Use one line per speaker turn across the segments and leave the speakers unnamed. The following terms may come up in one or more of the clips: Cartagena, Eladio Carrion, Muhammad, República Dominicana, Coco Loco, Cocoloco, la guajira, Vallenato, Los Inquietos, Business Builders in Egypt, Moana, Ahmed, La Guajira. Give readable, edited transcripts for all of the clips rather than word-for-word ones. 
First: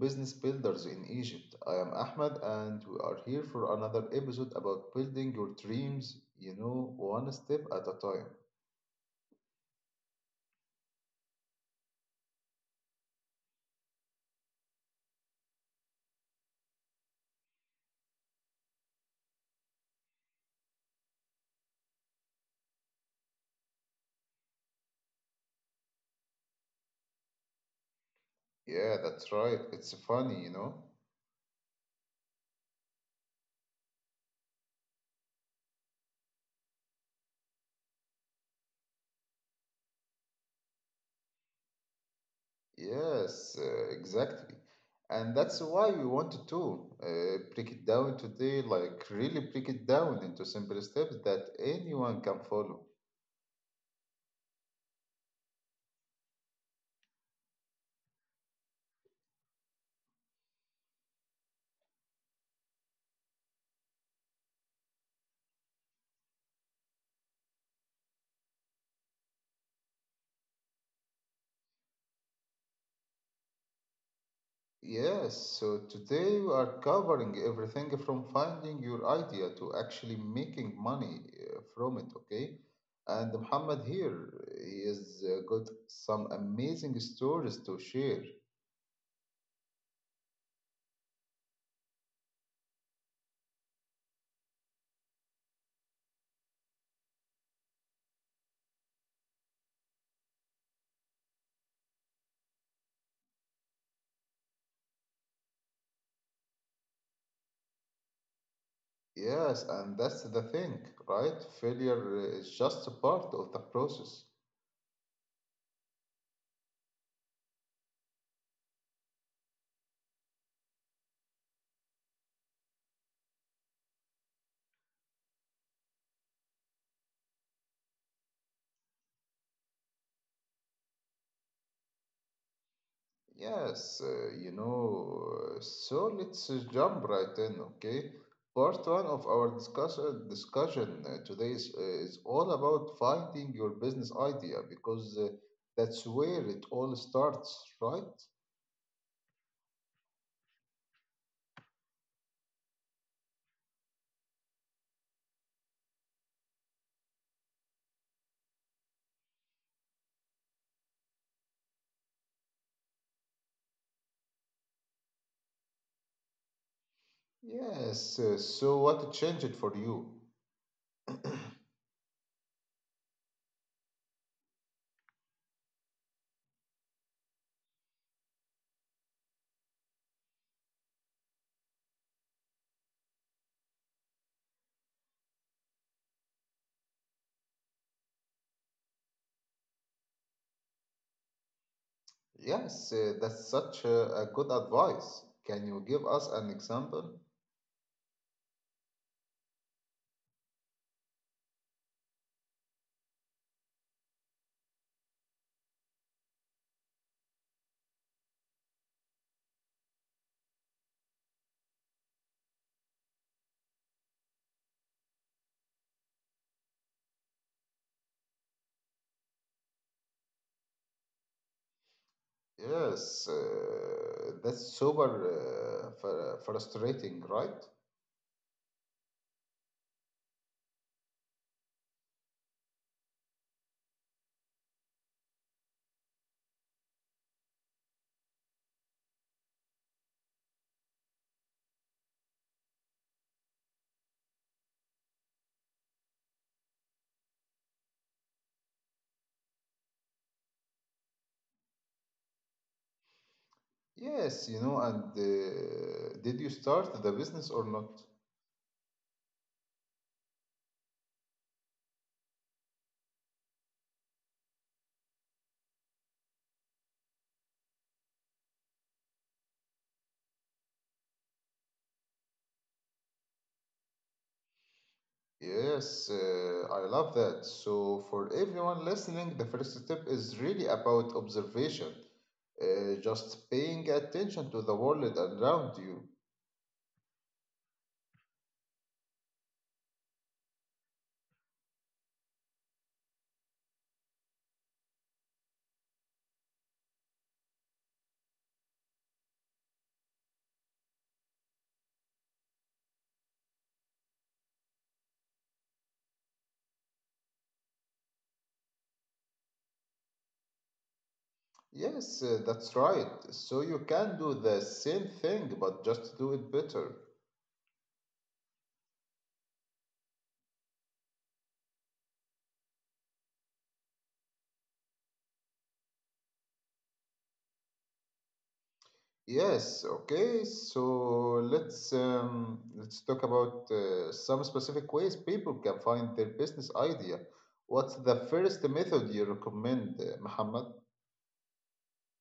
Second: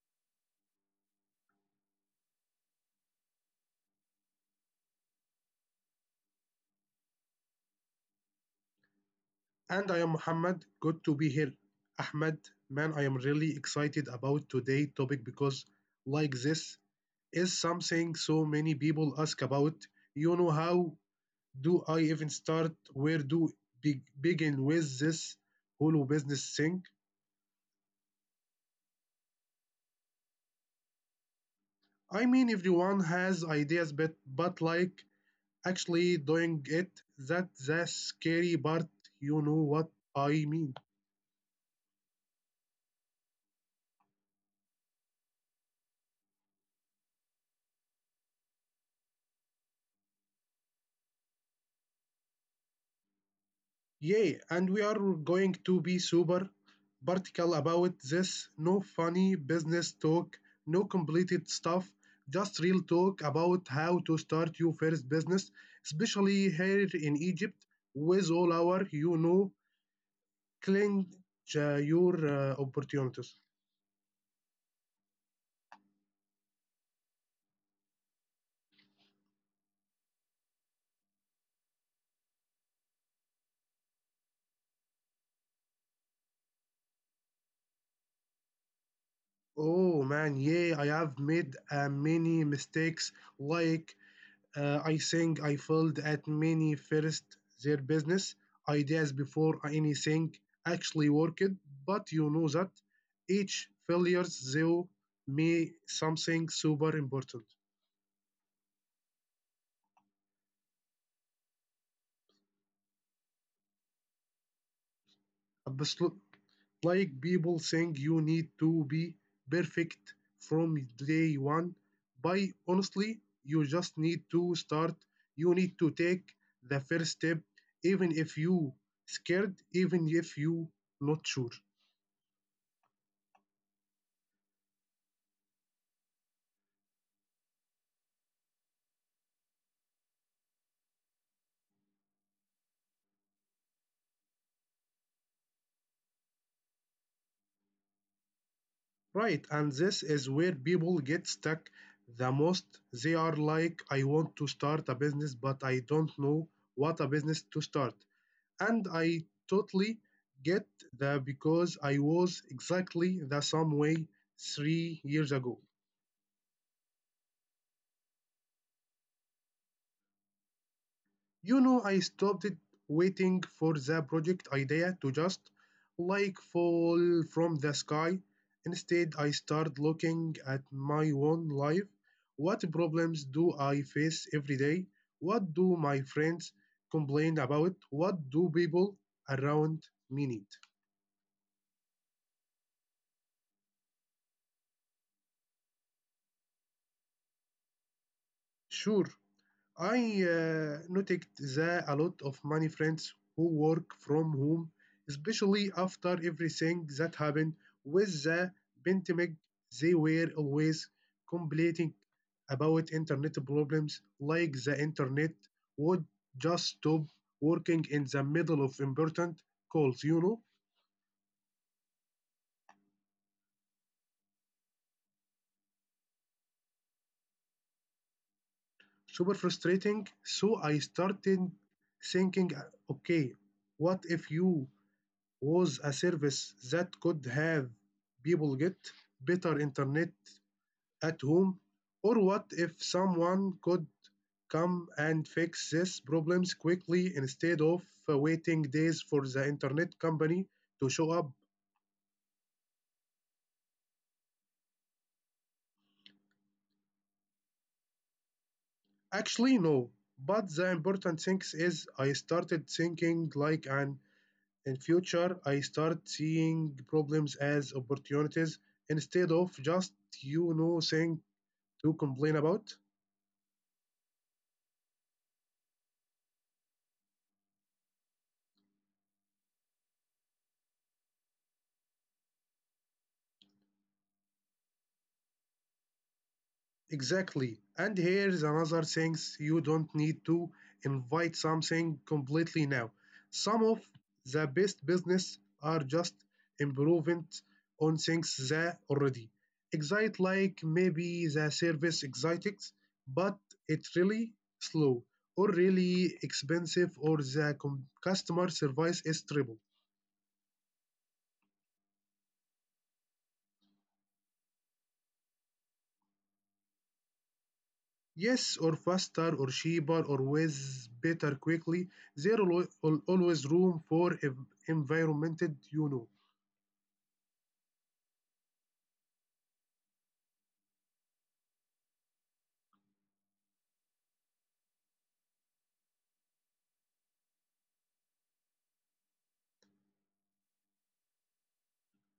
Business Builders in Egypt. I am Ahmed and we are here for another episode about building your dreams, one step at a time.
And I am Muhammad. Good to be here. Ahmed, man, I am really excited about today's topic because, like this, is something so many people ask about. You know, how do I even start? Where do begin with this whole business thing?
Yeah, that's right. It's funny, you know?
I mean, everyone has ideas, but like actually doing it, that's scary part. You know what I mean?
Yes, exactly. And that's why we wanted to break it down today, like really break it down into simple steps that anyone can follow.
Yay, and we are going to be super particular about this. No funny business talk, no completed stuff, just real talk about how to start your first business, especially here in Egypt with all our cling your opportunities.
Yes, so today we are covering everything from finding your idea to actually making money from it, okay? And Muhammad here, he has got some amazing stories to share.
Oh man, yeah, I have made many mistakes like I think I failed at many first their business ideas before anything actually worked, but you know that each failure though me something super important.
Yes, and that's the thing, right? Failure is just a part of the process.
Absol- Like people think you need to be perfect from day one, but honestly, you just need to start. You need to take the first step, even if you scared, even if you not sure.
Yes, so let's jump right in, okay? Part one of our discussion today is all about finding your business idea because that's where it all starts, right?
Right, and this is where people get stuck the most. They are like, I want to start a business, but I don't know what a business to start. And I totally get that because I was exactly the same way 3 years ago.
Yes, so what changed for you?
You know, I stopped waiting for the project idea to just like fall from the sky. Instead, I started looking at my own life. What problems do I face every day? What do my friends complain about? What do people around me need?
Yes, that's such a good advice. Can you give us an example?
Sure, I noticed that a lot of many friends who work from home, especially after everything that happened with the pandemic, they were always complaining about internet problems, like the internet would just stop working in the middle of important calls, you know?
Yes, that's super frustrating, right?
Super frustrating. So I started thinking, okay, what if you was a service that could have people get better internet at home? Or what if someone could come and fix these problems quickly instead of waiting days for the internet company to show up?
Yes, and did you start the business or not?
Actually, no. But the important thing is I started thinking like an in future I start seeing problems as opportunities instead of just thing to complain about.
Yes, I love that. So, for everyone listening, the first step is really about observation, just paying attention to the world around you.
Exactly. And here's another thing you don't need to invite something completely now. Some of the best business are just improvement on things that already excite like maybe the service excites, but it's really slow or really expensive or the customer service is terrible.
Yes, that's right. So, you can do the same thing, but just do it better.
Yes, or faster, or cheaper, or with better quickly. There always room for environment, you know.
Yes, okay. So let's talk about some specific ways people can find their business idea. What's the first method you recommend, Muhammad?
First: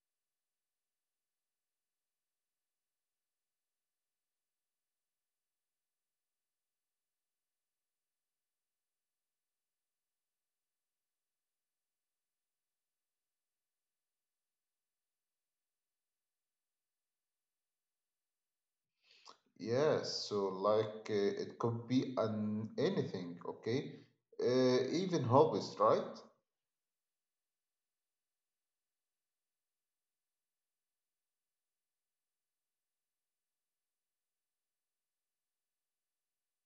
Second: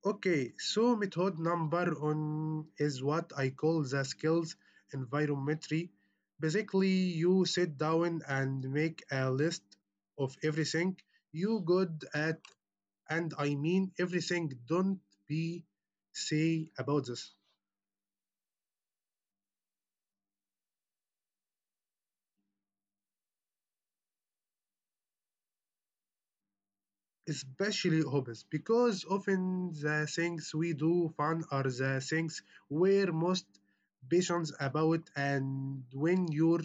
Okay, so method number one is what I call the skills environmentary. Basically, you sit down and make a list of everything you good at, and I mean everything. Don't be say about this.
Yes, so like it could be an anything, okay? Even hobbies, right?
Especially hobbies, because often the things we do fun are the things we're most patient about, and when you're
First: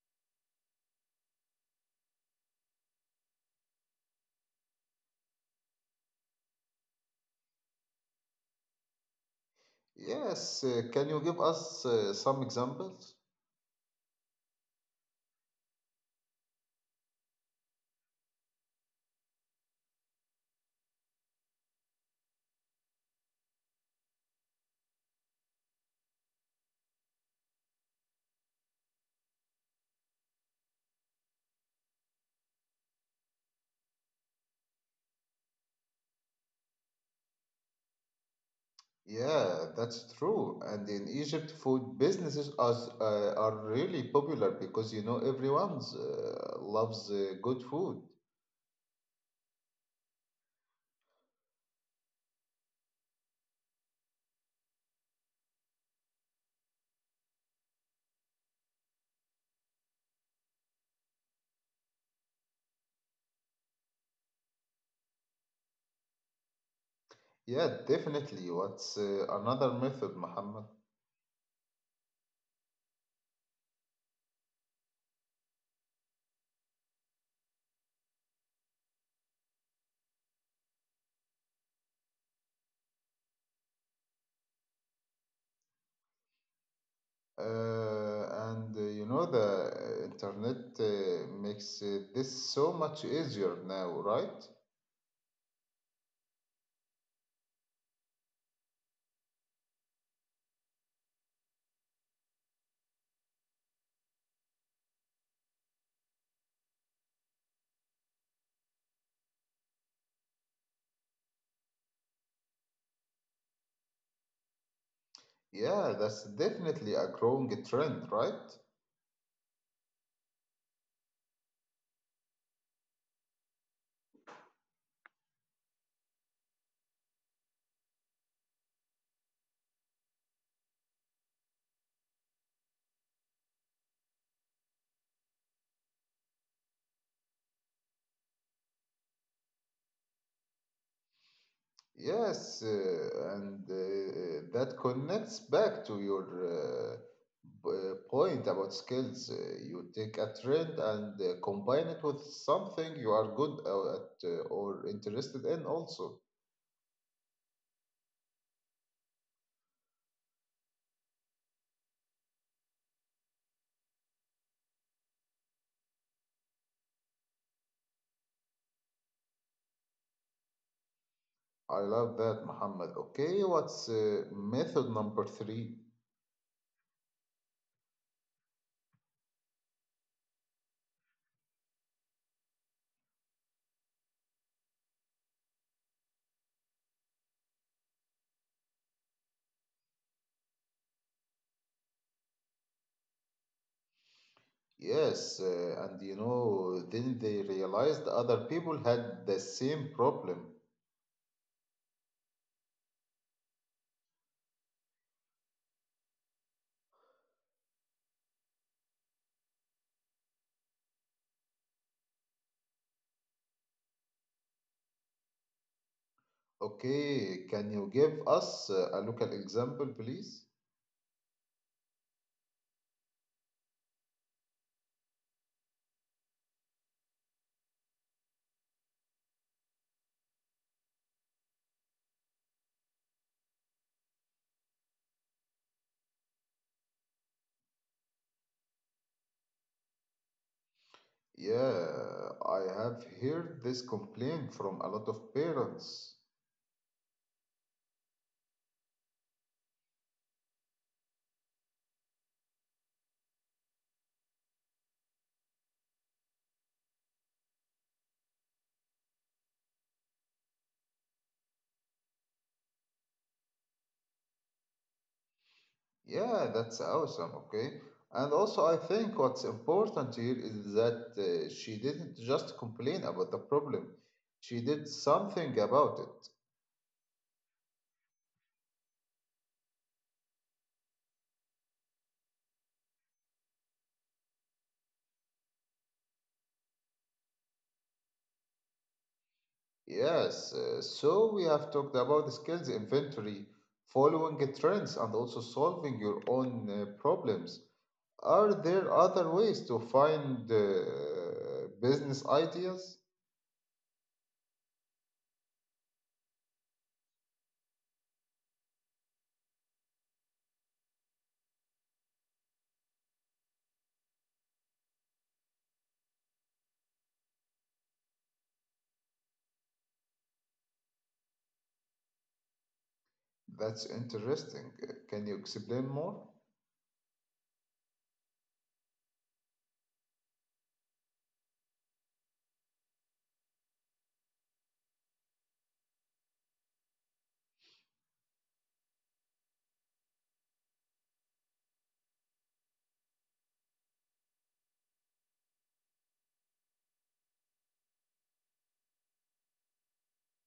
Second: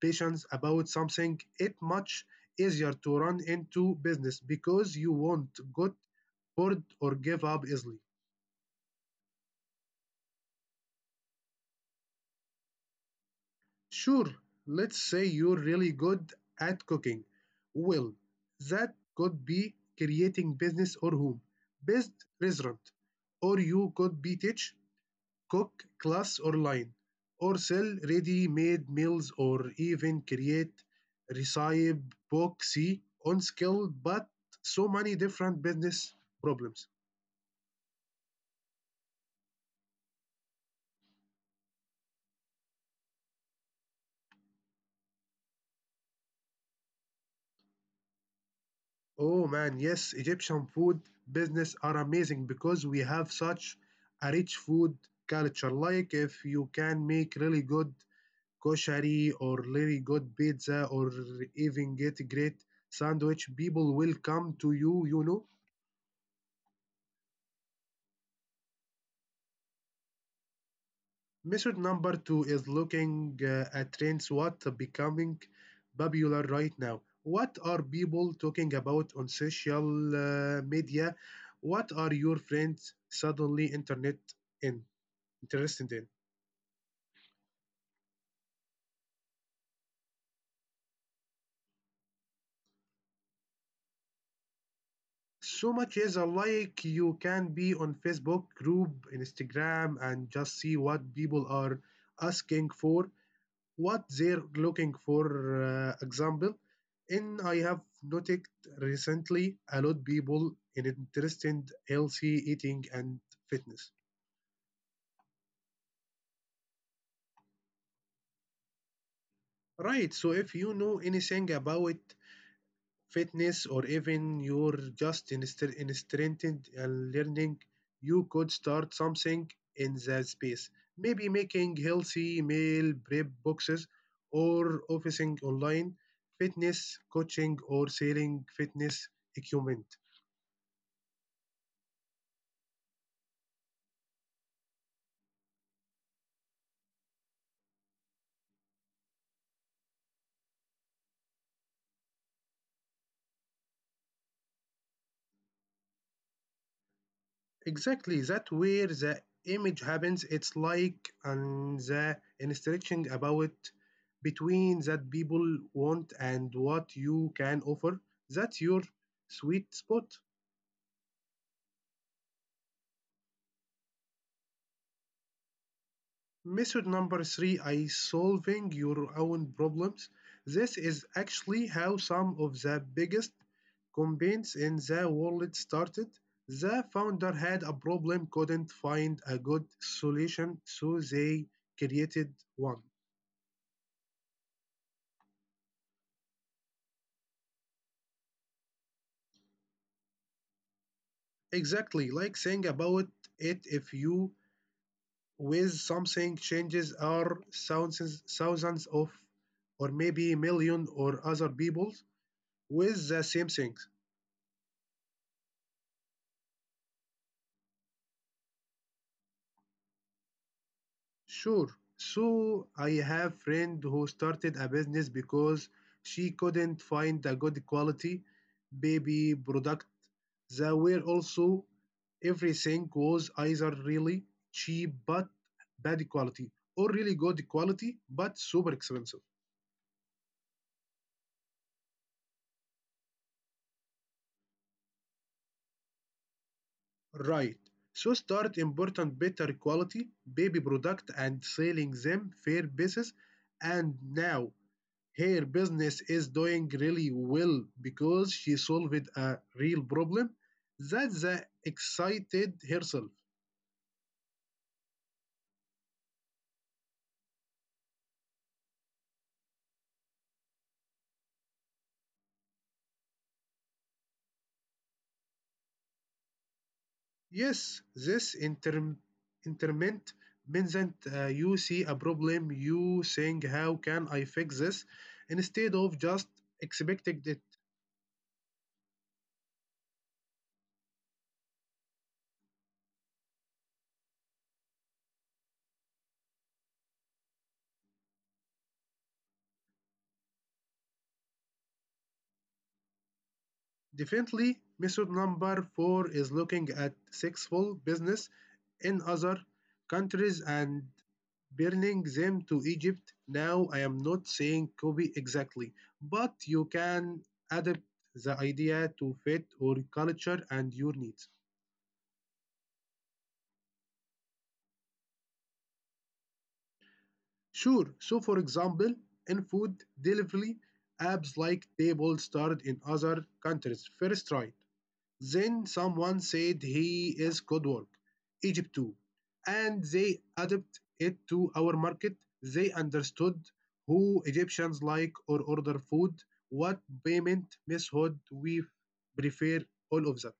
patient about something, it much easier to run into business because you won't get bored or give up easily.
Yes. Can you give us some examples?
Sure, let's say you're really good at cooking. Well, that could be creating business or home based restaurant or you could be teach cook class or line, or sell ready made meals or even create recipe books on skill, but so many different business problems.
Yeah, that's true. And in Egypt, food businesses are really popular because you know everyone's loves good food.
Oh man, yes, Egyptian food business are amazing because we have such a rich food culture. Like if you can make really good koshari or really good pizza or even get great sandwich, people will come to you, you know.
Yeah, definitely. What's another method, Muhammad?
Method number two is looking at trends what becoming popular right now. What are people talking about on social media? What are your friends suddenly internet in interested in?
And the internet makes this so much easier now, right?
So much is alike. You can be on Facebook group, Instagram, and just see what people are asking for, what they're looking for. Example, and I have noticed recently a lot of people in interested healthy eating and fitness.
Yeah, that's definitely a growing trend, right?
Right. So if you know anything about fitness, or even you're just interested in learning, you could start something in that space. Maybe making healthy meal prep boxes or offering online fitness coaching or selling fitness equipment.
Yes, and that connects back to your point about skills. You take a trend and combine it with something you are good at or interested in also.
Exactly, that where the image happens. It's like and the instruction about between that people want and what you can offer. That's your sweet spot.
I love that, Muhammad. Okay, what's method number three?
Method number three is solving your own problems. This is actually how some of the biggest companies in the world started. The founder had a problem, couldn't find a good solution, so they created one.
Yes, and then they realized other people had the same problem.
Exactly, like saying about it if you with something changes are thousands of or maybe million or other people with the same things.
Okay, can you give us a local example, please?
Sure. So I have friend who started a business because she couldn't find a good quality baby product. There were also everything was either really cheap but bad quality or really good quality but super expensive.
Yeah, I have heard this complaint from a lot of parents.
Right. So start important better quality baby product and selling them fair basis and now her business is doing really well because she solved a real problem that the excited herself.
Yeah, that's awesome, okay? And also, I think what's important here is that she didn't just complain about the problem, she did something about it.
Yes, this interment means that you see a problem, you think, how can I fix this? Instead of just expecting it.
Yes, so we have talked about the skills inventory, following the trends, and also solving your own problems. Are there other ways to find business ideas?
Definitely, method number four is looking at successful business in other countries and burning them to Egypt. Now, I am not saying copy exactly, but you can adapt the idea to fit your culture and your needs.
That's interesting. Can you explain more?
Sure, so for example, in food delivery, apps like Table started in other countries. First try. Then someone said he is good work, Egypt too, and they adapt it to our market. They understood who Egyptians like or order food, what payment method we prefer, all of that.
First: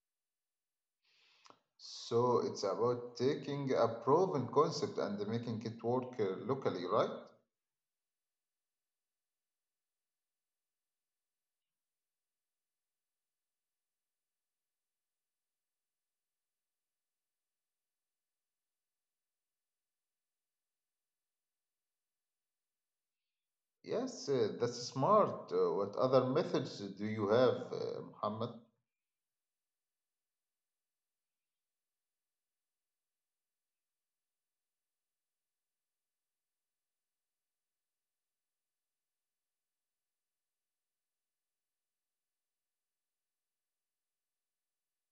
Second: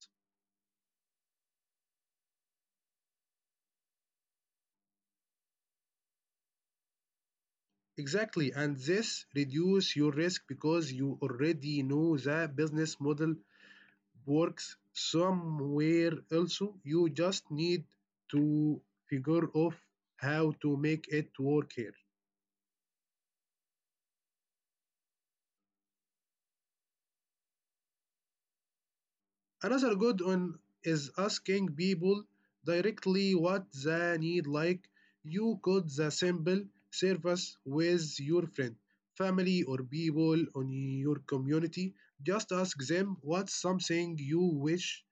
So it's about taking a proven concept and making it work locally, right?
Exactly, and this reduces your risk because you already know the business model works somewhere else. You just need to figure out how to make it work here.
Yes, that's smart. What other methods do you have, Muhammad?
Another good one is asking people directly what they need, like you could the simple service with your friend, family, or people on your community. Just ask them what's something you wish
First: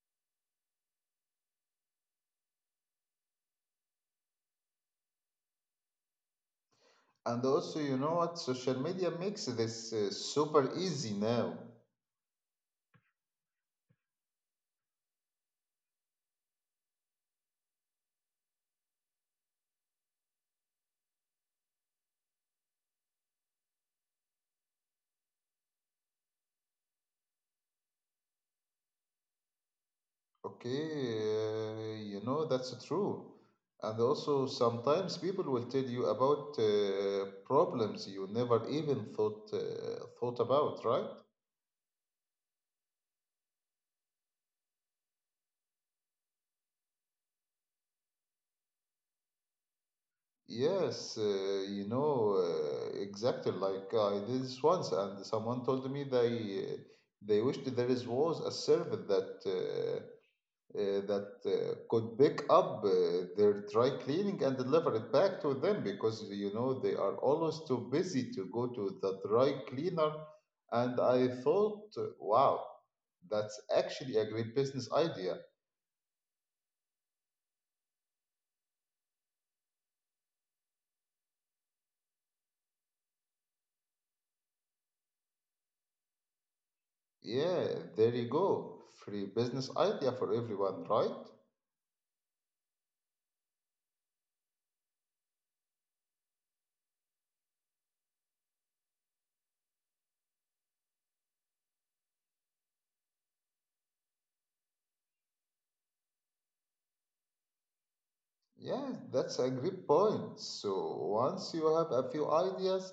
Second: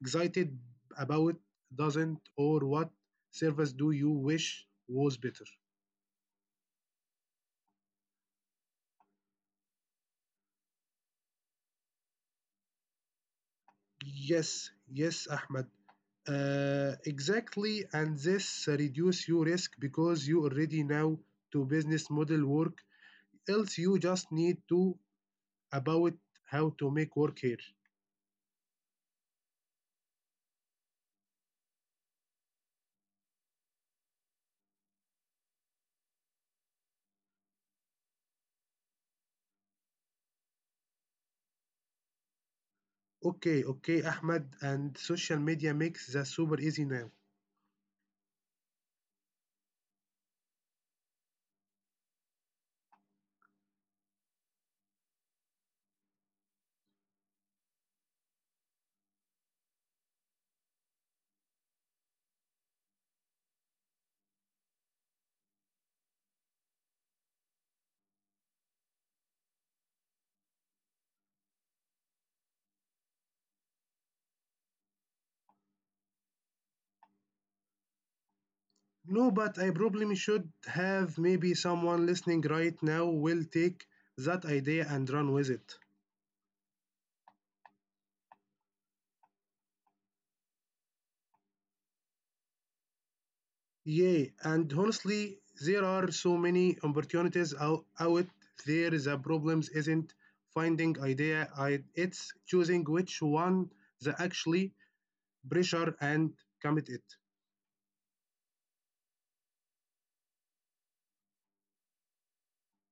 excited about doesn't, or what service do you wish was better.
And also, you know what? Social media makes this super easy now.
Yes, yes, Ahmed. Exactly, and this reduce your risk because you already know to business model work. Else, you just need to about how to make work here.
Okay, you know that's true. And also, sometimes people will tell you about problems you never even thought about, right?
Okay, okay, Ahmed, and social media makes that super easy now.
Yes, exactly. Like I did this once, and someone told me they wished there is was a service that could pick up their dry cleaning and deliver it back to them because they are always too busy to go to the dry cleaner. And I thought, wow, that's actually a great business idea.
No, but I probably should have maybe someone listening right now will take that idea and run with it.
Yeah, there you go, free business idea for everyone, right?
Yeah, and honestly, there are so many opportunities out there. The problems isn't finding idea, it's choosing which one the actually pressure and commit it.
Yes, that's a great point. So once you have a few ideas,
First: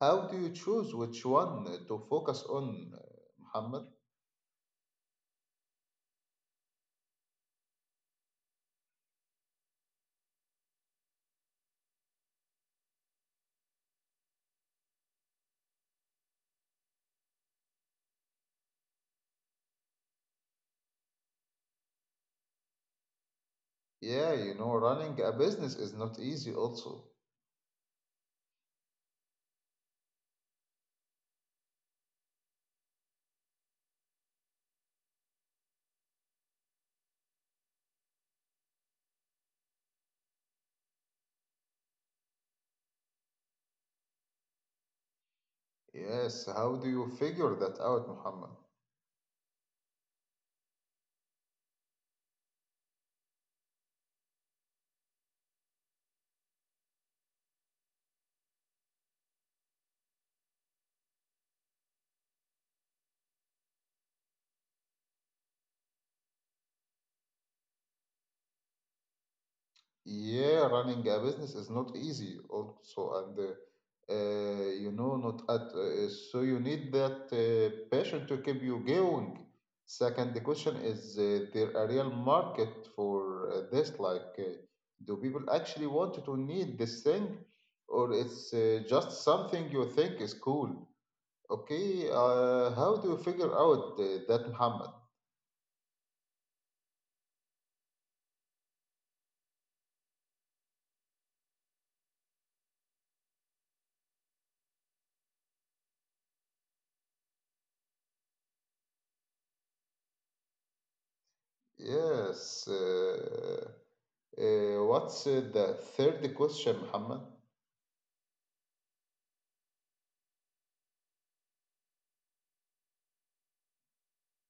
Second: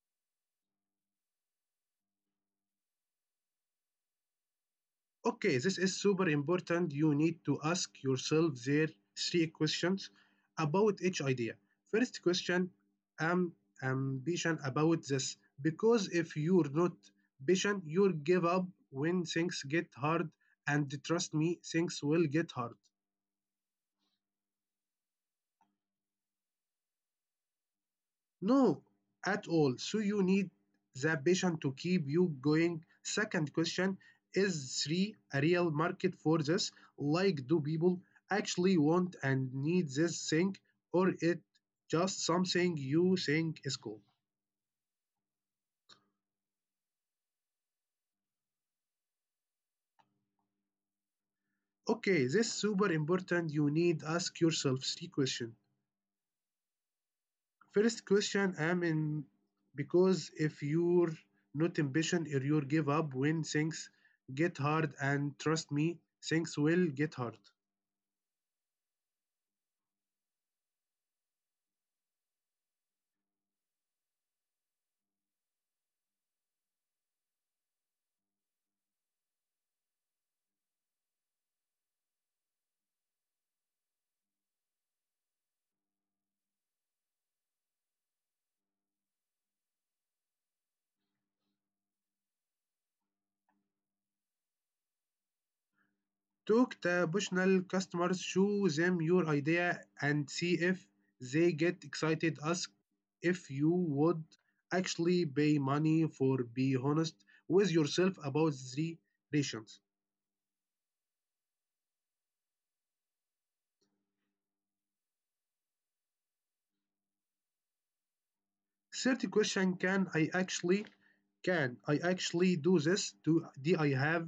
how do you choose which one to focus on, Muhammad?
Okay, this is super important. You need to ask yourself there three questions about each idea. First question, am ambition about this? Because if you're not patient, you'll give up when things get hard. And trust me, things will get hard.
Yeah, running a business is not easy also.
No, at all. So you need the passion to keep you going. Second question is three a real market for this? Like, do people actually want and need this thing, or it just something you think is cool?
Yes, how do you figure that out, Muhammad?
Okay, this is super important. You need to ask yourself three questions. First question, am in because if you're not ambition or you give up when things get hard, and trust me, things will get hard.
Yeah, running a business is not easy also, and not at so you need that passion to keep you going. Second question is there a real market for this? Like, do people actually want to need this thing, or it's just something you think is cool? Okay, how do you figure out that, Muhammad?
Talk the potential customers, show them your idea, and see if they get excited. Ask if you would actually pay money for. Be honest with yourself about the rations.
Yes, what's the third question, Muhammad?
Third question: Can I actually do this? Do I have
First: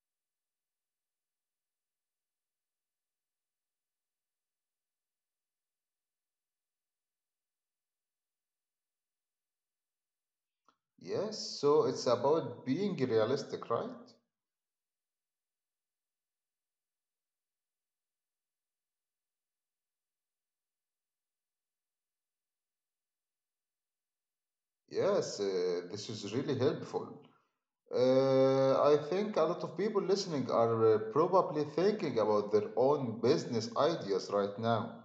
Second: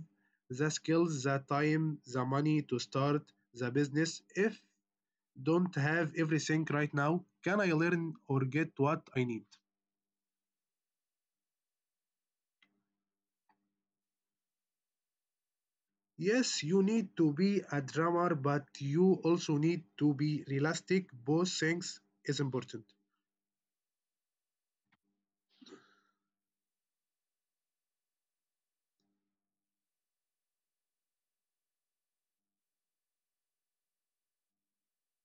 the skills, the time, the money to start the business? If don't have everything right now, can I learn or get what I need?
Yes, so it's about being realistic, right?
Yes, you need to be a drummer, but you also need to be realistic. Both things is important.
Yes, this is really helpful. I think a lot of people listening are probably thinking about their own business ideas right now.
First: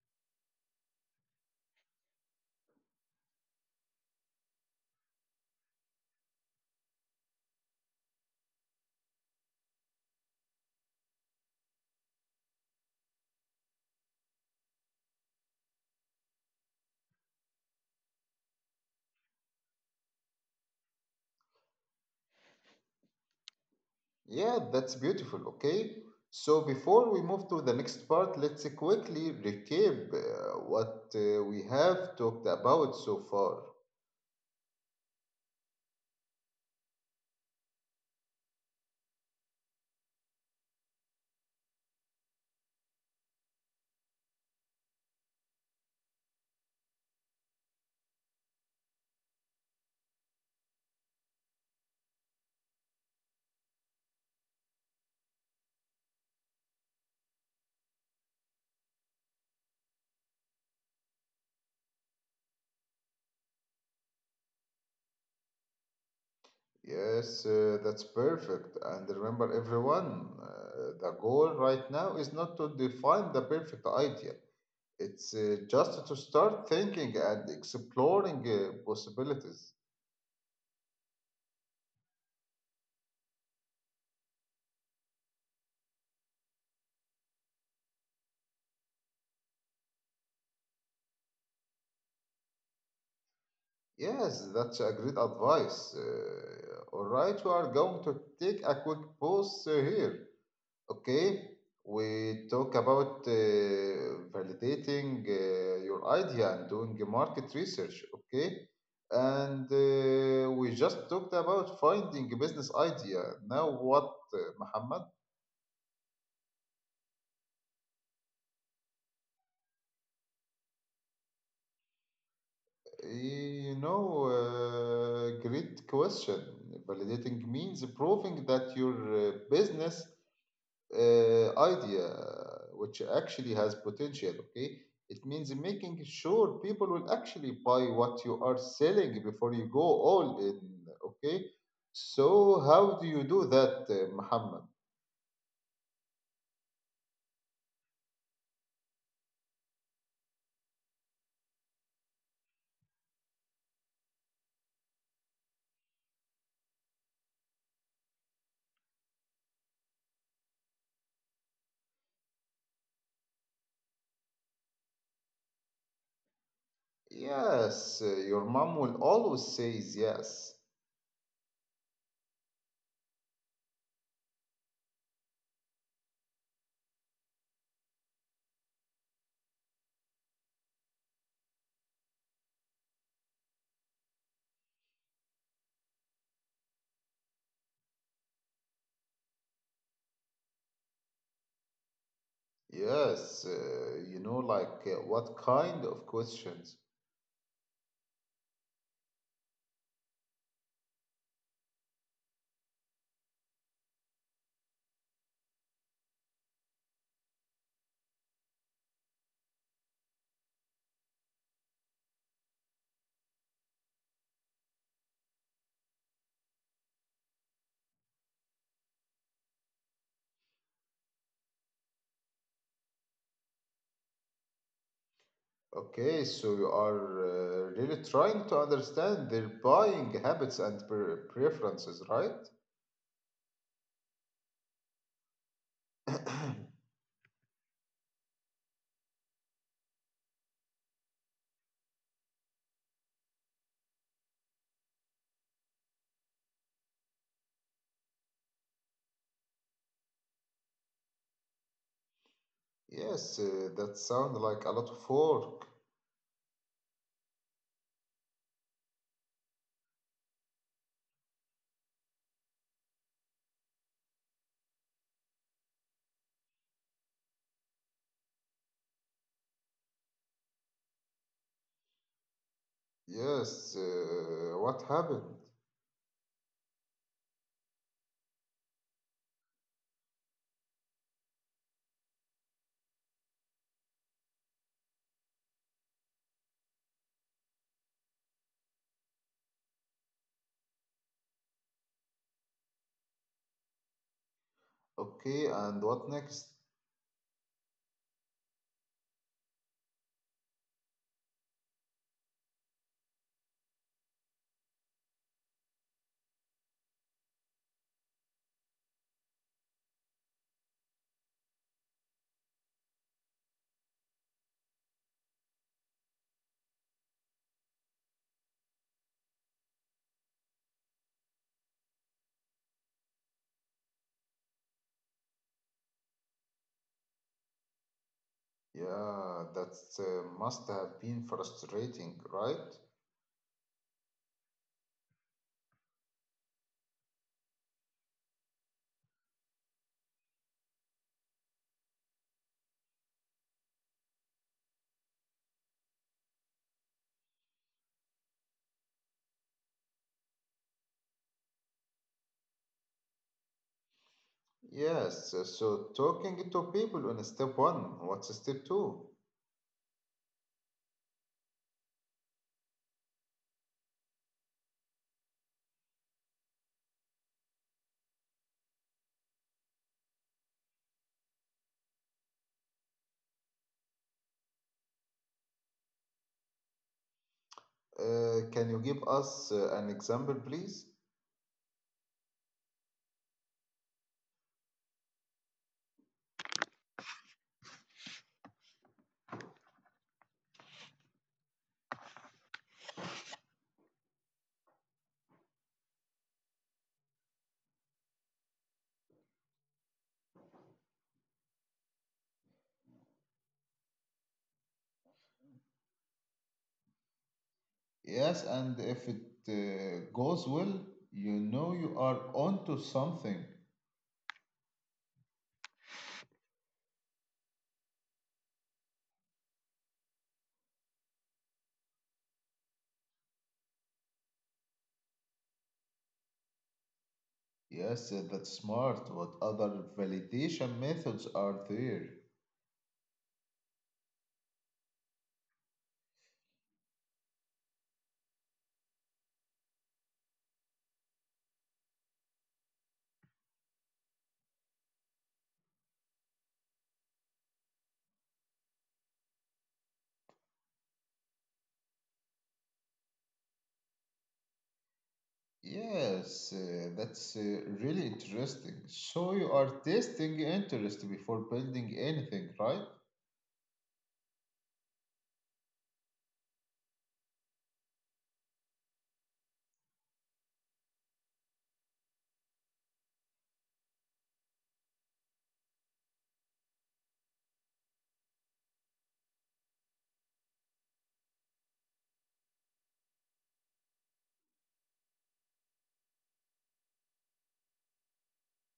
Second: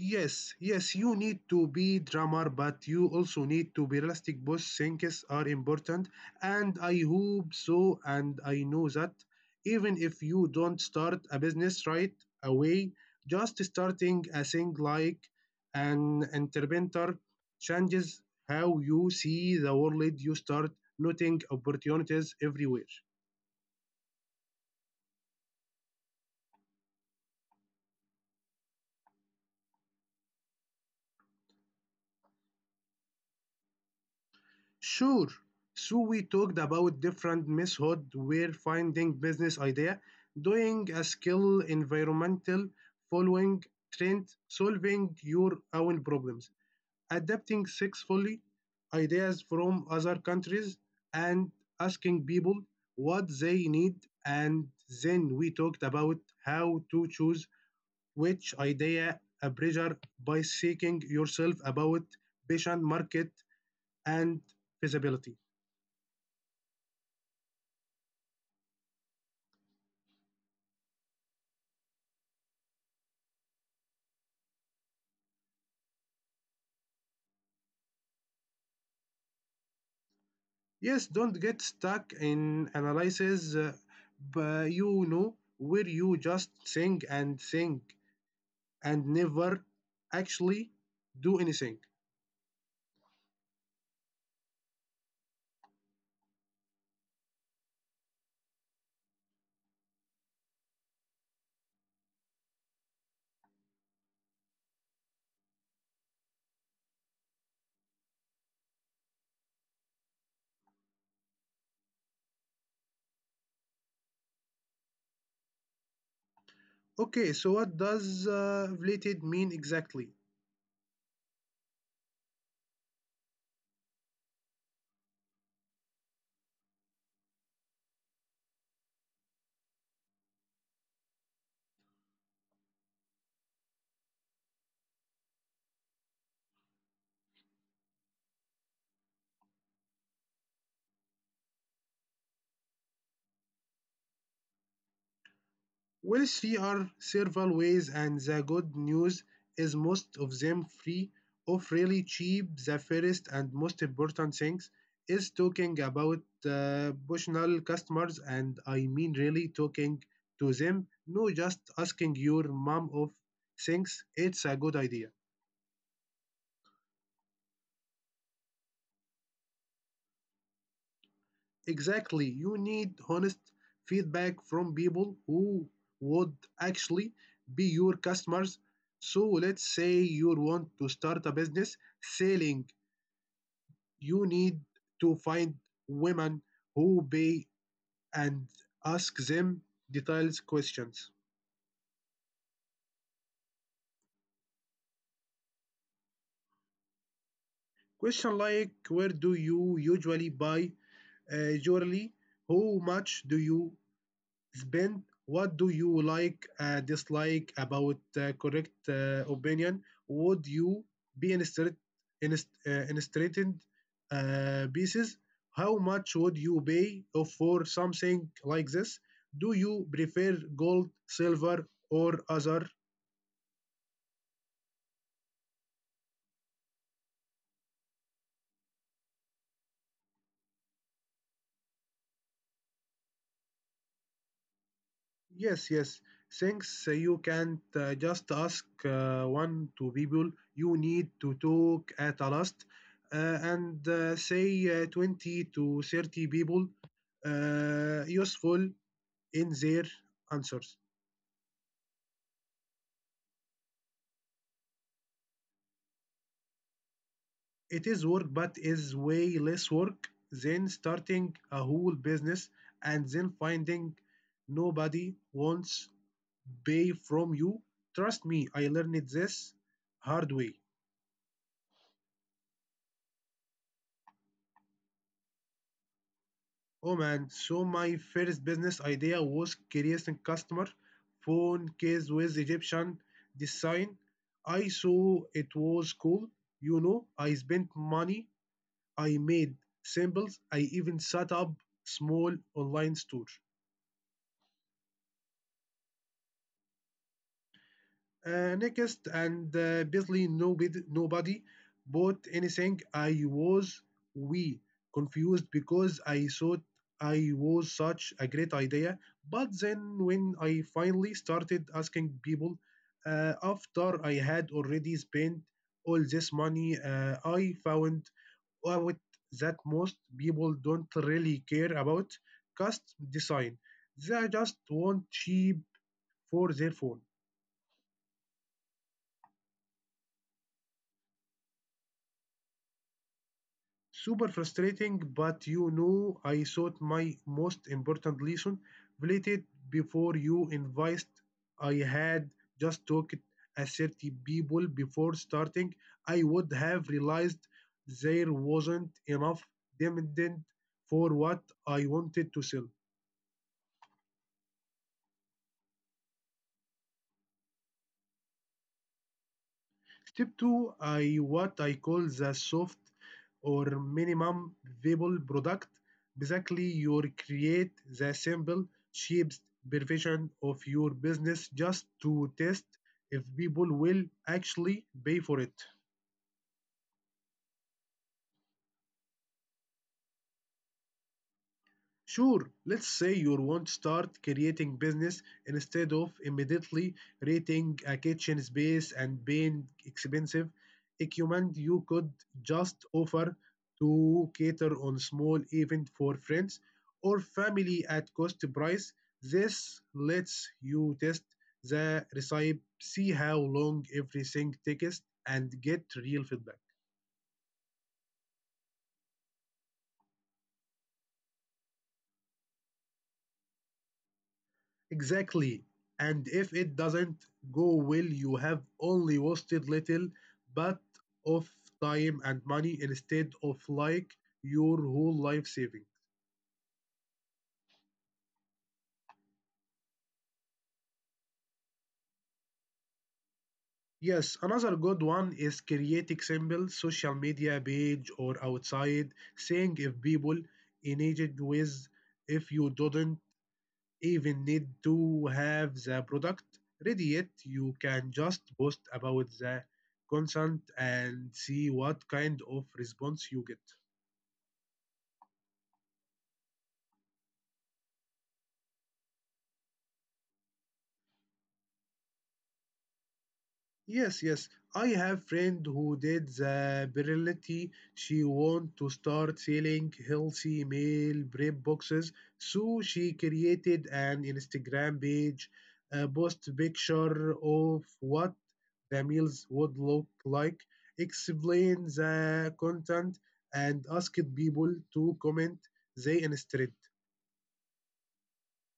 Yes, yes, you need to be drummer, but you also need to be realistic. Both things are important, and I hope so. And I know that even if you don't start a business right away, just starting a thing like an entrepreneur changes how you see the world. You start noting opportunities everywhere.
Yeah, that's beautiful, okay? So before we move to the next part, let's quickly recap what we have talked about so far.
Sure. So we talked about different methods where finding business idea, doing a skill, environmental, following trend, solving your own problems, adapting successfully ideas from other countries, and asking people what they need. And then we talked about how to choose which idea a pressure by seeking yourself about patient market and feasibility.
Yes, that's perfect. And remember, everyone, the goal right now is not to define the perfect idea. It's just to start thinking and exploring possibilities.
Yes, don't get stuck in analysis, but where you just think and never actually do anything.
Yes, that's a great advice. All right, we are going to take a quick pause here. Okay, we talk about validating your idea and doing the market research. Okay, and we just talked about finding a business idea. Now, what, Muhammad?
Okay, so what does related mean exactly?
Great question. Validating means proving that your business idea which actually has potential. Okay, it means making sure people will actually buy what you are selling before you go all in. Okay, so how do you do that, Muhammad?
Well, three are several ways, and the good news is most of them free or really cheap. The first and most important things is talking about personal customers, and I mean really talking to them, not just asking your mom of things. It's a good idea.
Yes, your mom will always says yes.
Exactly. You need honest feedback from people who would actually be your customers. So let's say you want to start a business selling. You need to find women who pay and ask them detailed questions.
Yes, like, what kind of questions?
Question like where do you usually buy jewelry? How much do you spend? What do you like, dislike about correct opinion? Would you be instructed in straightened pieces? How much would you pay for something like this? Do you prefer gold, silver, or other?
Okay, so you are really trying to understand their buying habits and preferences, right?
Yes, yes. Since you can't just ask one, two people, you need to talk at a last, and say 20 to 30 people useful in their answers.
Yes, that sounds like a lot of work.
It is work, but is way less work than starting a whole business and then finding nobody wants pay from you. Trust me, I learned this hard way.
Yes, what happened?
Oh man, so my first business idea was creating customer phone case with Egyptian design. I saw it was cool. You know, I spent money, I made samples, I even set up small online store.
Okay, and what next?
Next, and basically nobody bought anything. I was we confused because I thought I was such a great idea. But then, when I finally started asking people, after I had already spent all this money, I found out that most people don't really care about custom design. They just want cheap for their phone.
Yeah, that must have been frustrating, right?
Super frustrating, but you know, I thought my most important lesson related before you invited. I had just talked at 30 people before starting. I would have realized there wasn't enough demand for what I wanted to sell.
Yes, so talking to people in step one, what's step two?
Step two, I what I call the soft or minimum viable product. Basically, you create the simple, shaped version of your business just to test if people will actually pay for it.
Can you give us an example, please?
Sure, let's say you want to start creating business instead of immediately renting a kitchen space and paying expensive equipment. You could just offer to cater on small event for friends or family at cost price. This lets you test the recipe, see how long everything takes, and get real feedback.
Yes, and if it goes well, you know you are onto something.
Exactly. And if it doesn't go well, you have only wasted little but of time and money instead of like your whole life saving.
Yes, that's smart. What other validation methods are there?
Yes, another good one is creating simple social media page or outside saying if people engaged with if you didn't even need to have the product ready yet. You can just post about the consent and see what kind of response you get.
Yes, that's really interesting. So you are testing interest before building anything, right?
Yes, yes. I have friend who did the virility. She want to start selling healthy meal prep boxes. So she created an Instagram page, post picture of what the meals would look like, explain the content, and asked people to comment they instead.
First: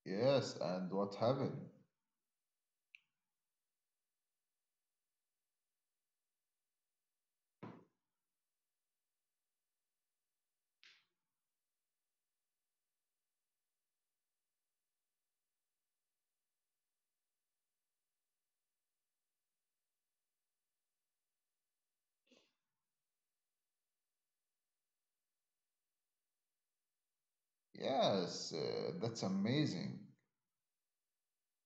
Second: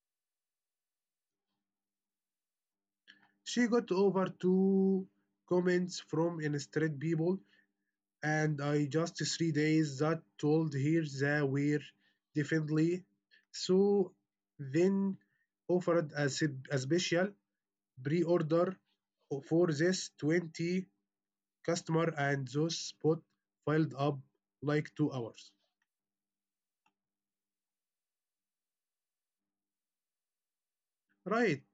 Yes, and what happened?
She got over two comments from instead people and I just 3 days that told her they were definitely. So then offered a special pre-order for this 20 customer and those spot filled up like 2 hours.
Yes, that's amazing.
Right.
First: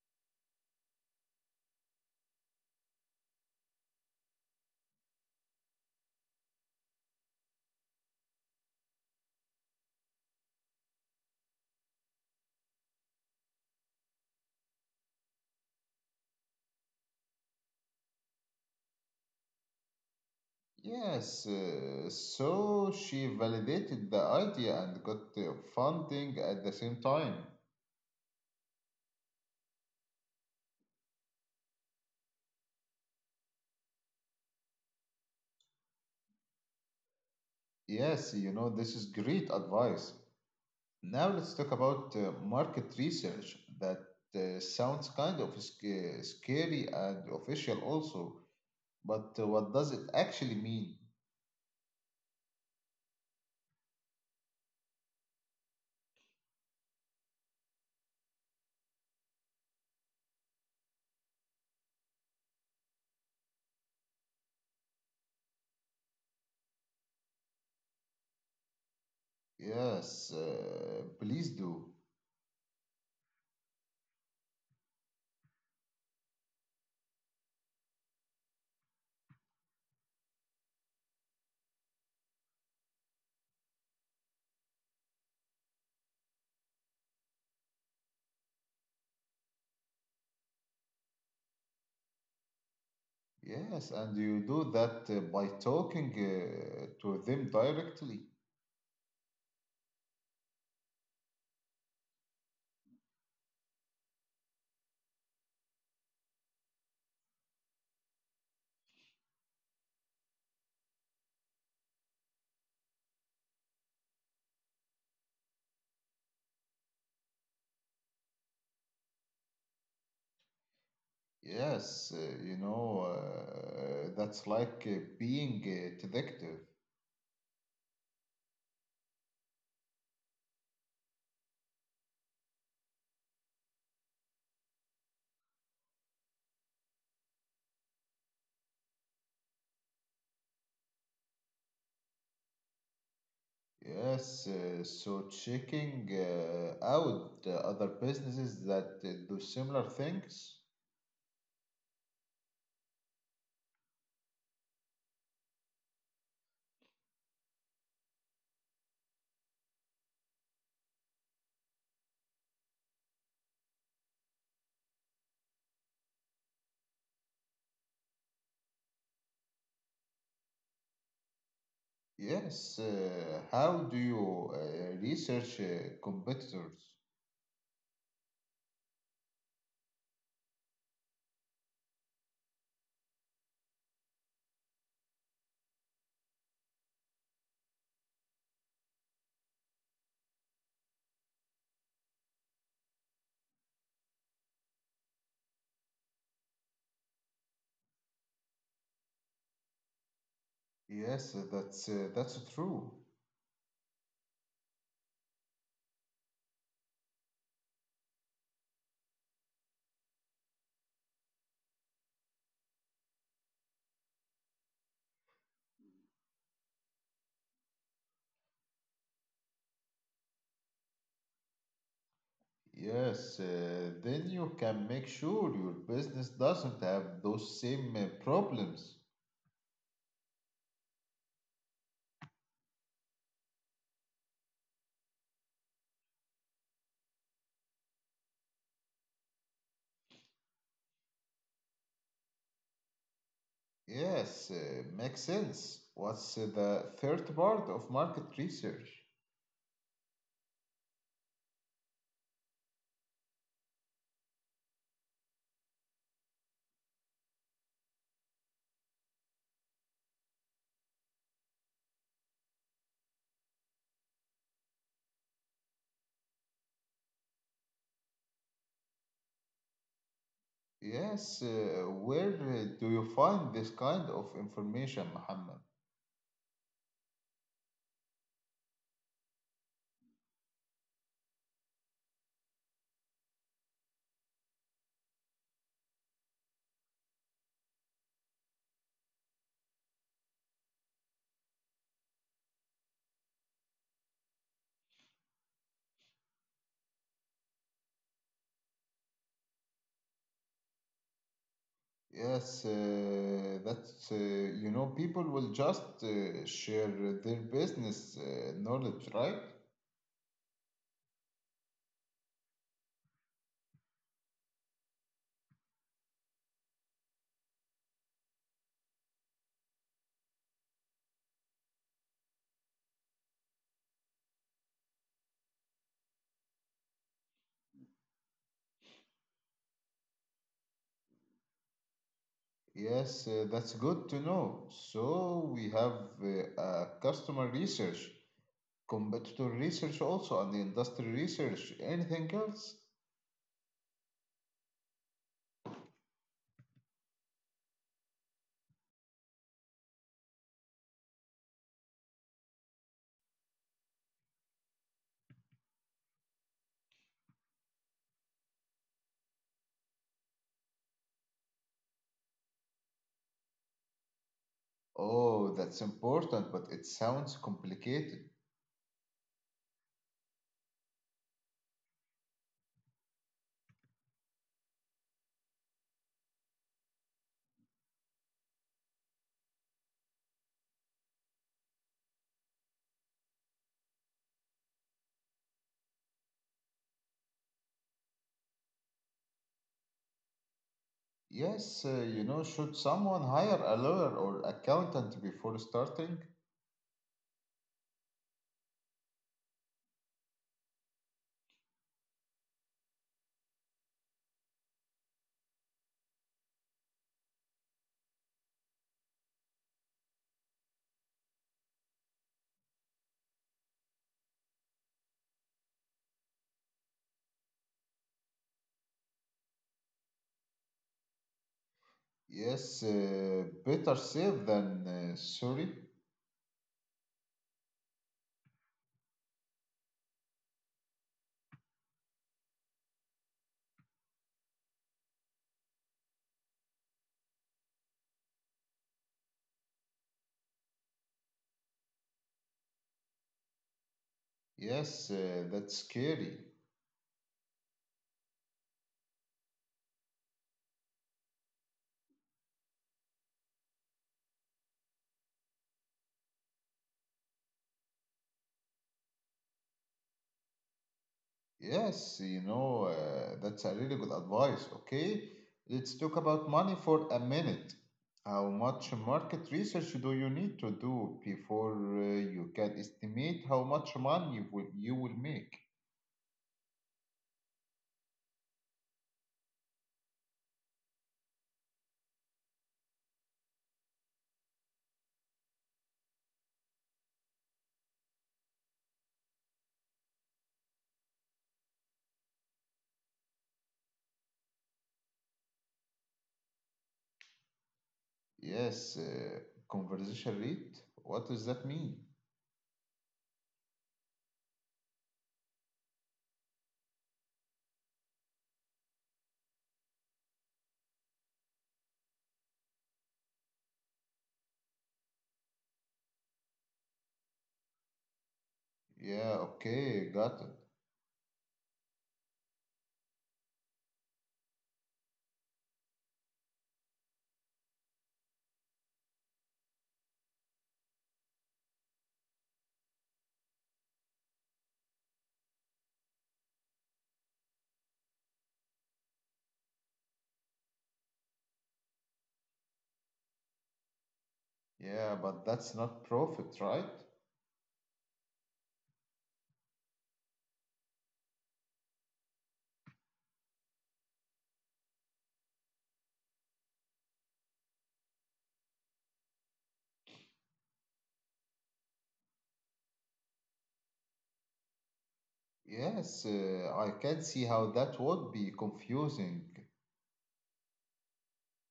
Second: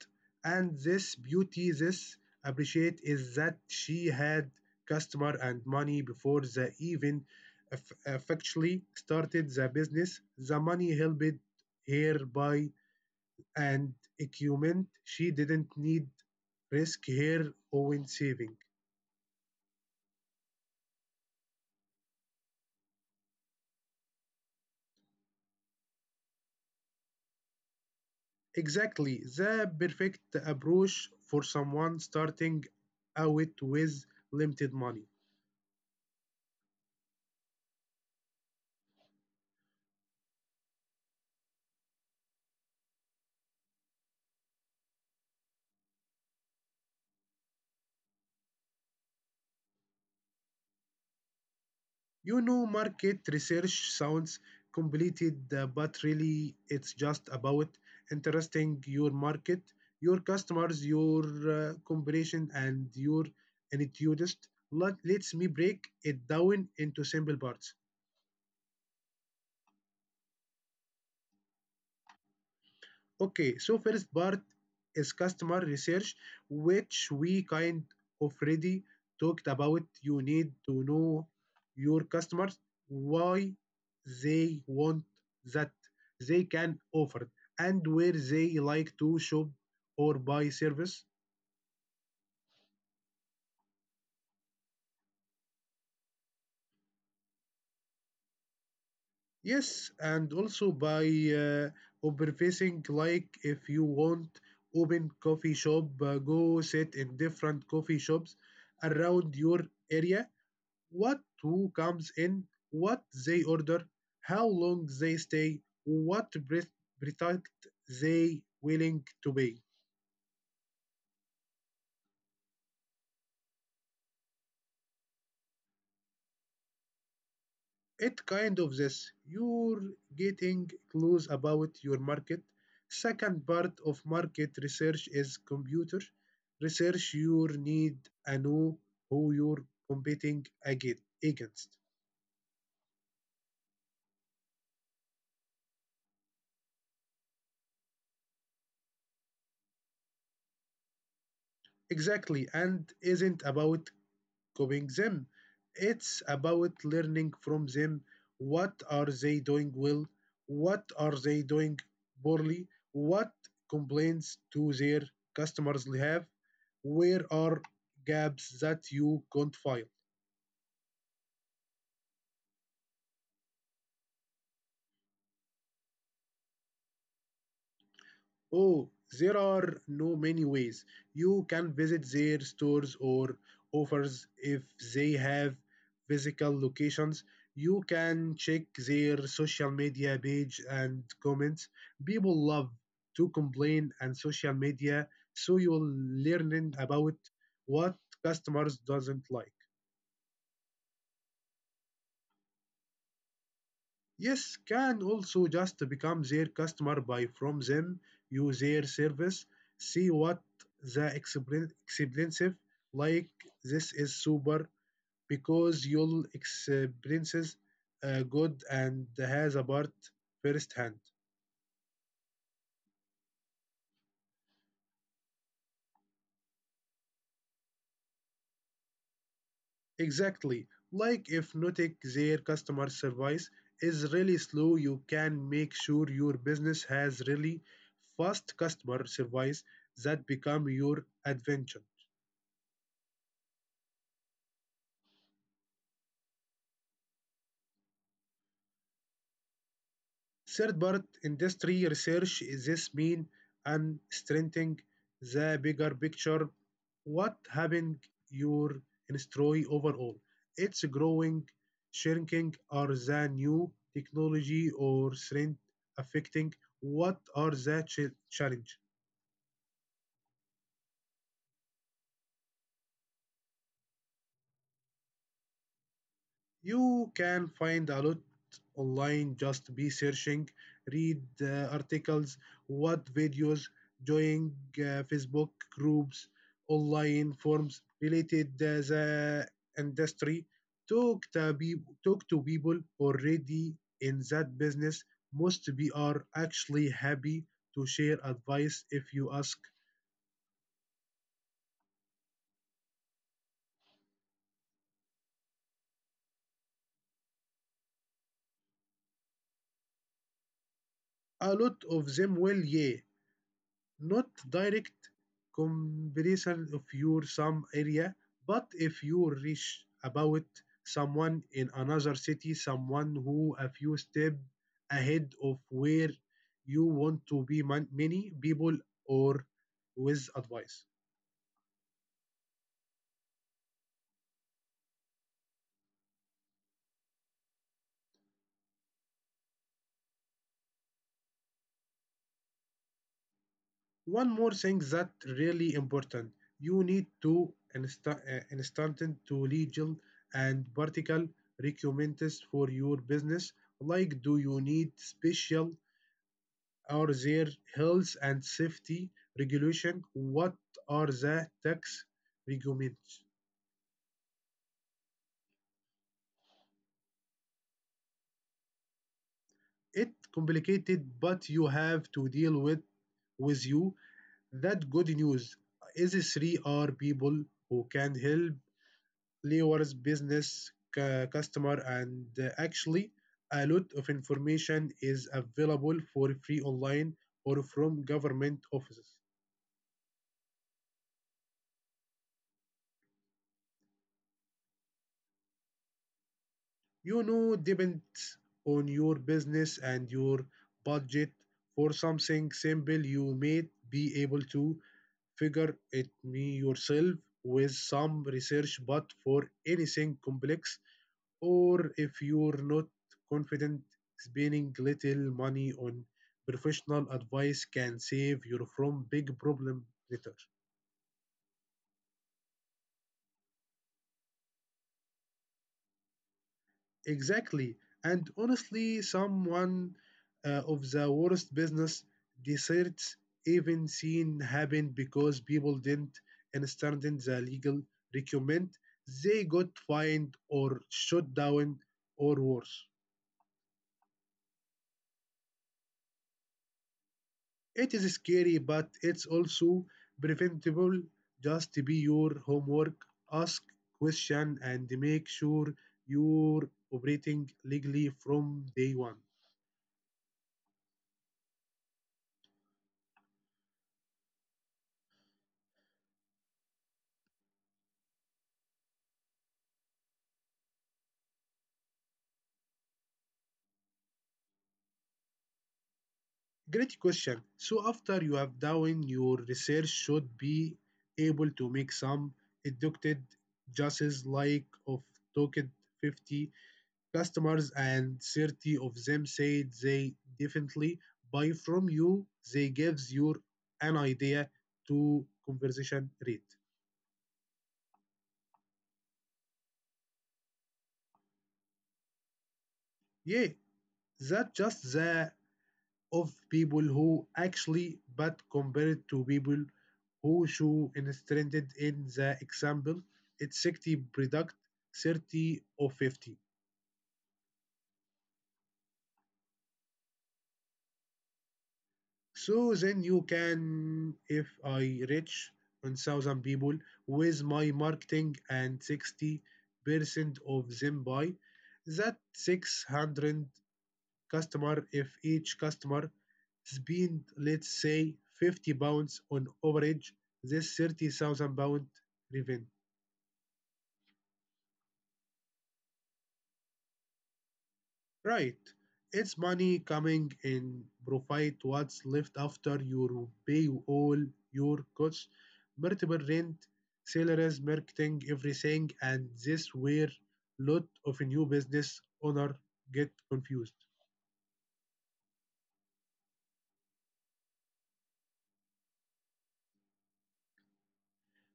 And this beauty, this appreciate is that she had customer and money before the even effectually started the business. The money helped her buy and equipment. She didn't need risk her own saving.
Yes, so she validated the idea and got funding at the same time.
Exactly. The perfect approach for someone starting out with limited money.
Yes, this is great advice. Now let's talk about market research that sounds kind of scary and official also, but what does it actually mean?
You know, market research sounds completed, but really it's just about interesting your market, your customers, your competition, and your attitudes. Let's me break it down into simple parts.
Yes, please do.
Okay, so first part is customer research, which we kind of already talked about. You need to know your customers, why they want that they can offer, and where they like to shop or buy service.
Yes, and you do that by talking to them directly.
Yes, and also by uh, observing, like if you want open coffee shop, go sit in different coffee shops around your area what who comes in, what they order, how long they stay, what product they willing to pay.
Yes, that's like being a detective.
It kind of this. You're getting clues about your market. Second part of market research is computer research. You need to know who you're competing against.
Yes, so checking out other businesses that do similar things.
Exactly, and isn't about copying them. It's about learning from them. What are they doing well? What are they doing poorly? What complaints do their customers have? Where are gaps that you can't fill?
Yes, how do you research competitors?
Oh, there are no many ways. You can visit their stores or offers if they have physical locations. You can check their social media page and comments. People love to complain on social media, so you'll learn about what customers doesn't like.
Yes, that's true.
Yes, can also just become their customer, buy from them, use their service, see what the experience like. This is super because you'll experiences good and has a part firsthand.
Yes, then you can make sure your business doesn't have those same problems.
Exactly. Like if noting their customer service is really slow, you can make sure your business has really fast customer service that become your adventure.
Yes, makes sense. What's the third part of market research?
Third part, industry research. Is this mean and strengthening the bigger picture. What having your industry overall? It's growing, shrinking, or the new technology or strength affecting? What are the challenge?
Yes, where do you find this kind of information, Muhammad?
You can find a lot online, just be searching, read articles, what videos, join Facebook groups, online forums related the industry. Talk to, be- talk to people already in that business. Most be are actually happy to share advice if you ask.
Yes, people will just share their business knowledge, right?
A lot of them will, yeah, not direct comparison of your some area, but if you reach about someone in another city, someone who a few step ahead of where you want to be many people or with advice.
Yes, that's good to know. So we have customer research, competitor research also, and the industry research. Anything else?
One more thing that really important, you need to instant to legal and vertical requirements for your business like do you need special are there health and safety regulation? What are the tax requirements?
Oh, that's important, but it sounds complicated.
It's complicated, but you have to deal with you. That good news is three are people who can help lawyers, business, customer, and actually a lot of information is available for free online or from government offices.
Yes, should someone hire a lawyer or accountant before starting?
You know, depends on your business and your budget. For something simple you may be able to figure it me yourself with some research, but for anything complex or if you're not confident, spending little money on professional advice can save you from big problem later.
Yes, better safe than sorry.
Exactly. And honestly, someone of the worst business deserts even seen happen because people didn't understand the legal requirement. They got fined or shut down or worse.
Yes, that's scary.
It is scary, but it's also preventable. Just be your homework, ask question, and make sure you're operating legally from day one.
Yes, that's a really good advice. Okay, let's talk about money for a minute. How much market research do you need to do before you can estimate how much money you will make?
Great question. So after you have done your research should be able to make some educated guesses like of talked 50 customers and 30 of them said they definitely buy from you. They gives you an idea to conversation rate.
Yes, conversation rate. What does that mean?
Yeah, that just the of people who actually, but compared to people who show illustrated in the example, it's 60 product, 30 or 50.
Yeah, okay, got it.
So then you can, if I reach 1,000 people with my marketing and 60% of them buy, that 600 customer if each customer spend let's say £50 on average this 30,000 pound revenue.
Yeah, but that's not profit, right?
Right, it's money coming in, provide what's left after you pay all your costs, multiple rent, salaries, marketing, everything, and this where lot of new business owner get confused.
Yes, I can see how that would be confusing.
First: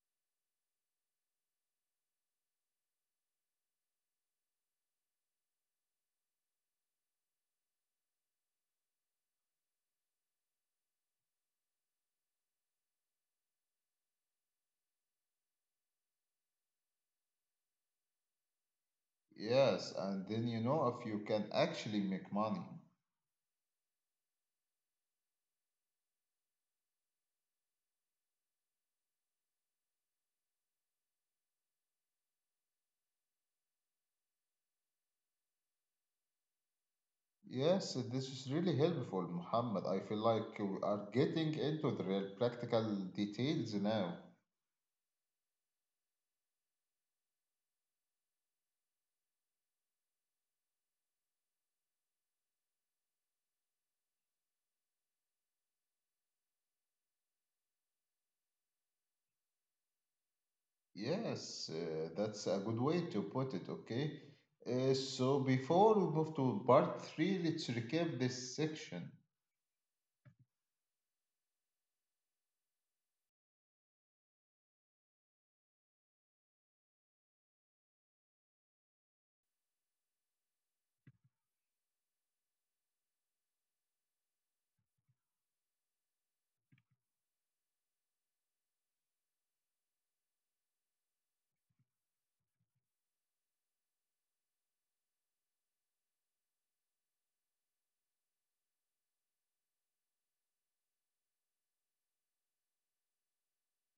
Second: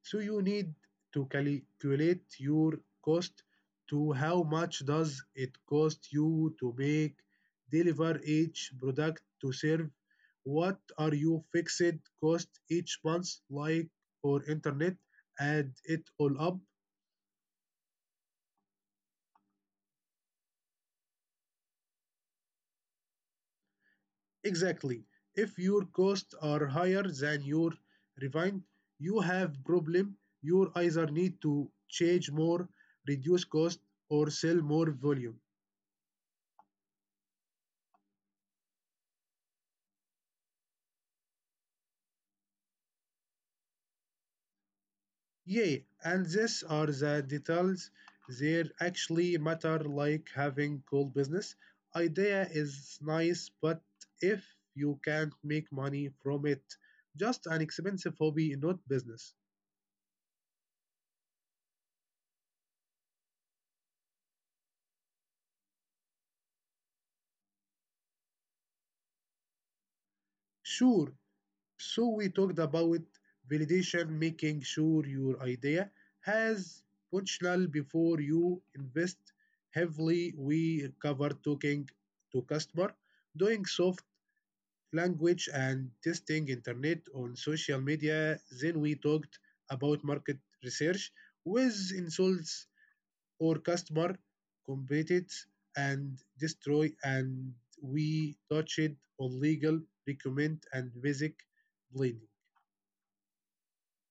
So you need to calculate your cost to how much does it cost you to make, deliver each product to serve, what are your fixed cost each month, like for internet, add it all up.
Yes, and then you know if you can actually make money.
Exactly. If your costs are higher than your revenue, you have problem. You either need to change more, reduce cost, or sell more volume.
Yes, this is really helpful, Muhammad. I feel like we are getting into the real practical details now.
Yeah, and these are the details that actually matter, like having cool business. Idea is nice, but if you can't make money from it, just an expensive hobby, not business.
Yes, that's a good way to put it, okay? So before we move to part three, let's recap this section.
Sure, so we talked about validation, making sure your idea has potential before you invest heavily. We covered talking to customer, doing soft language and testing internet on social media. Then we talked about market research with insults or customer competitors and destroy and we touched on legal recommend and basic blending.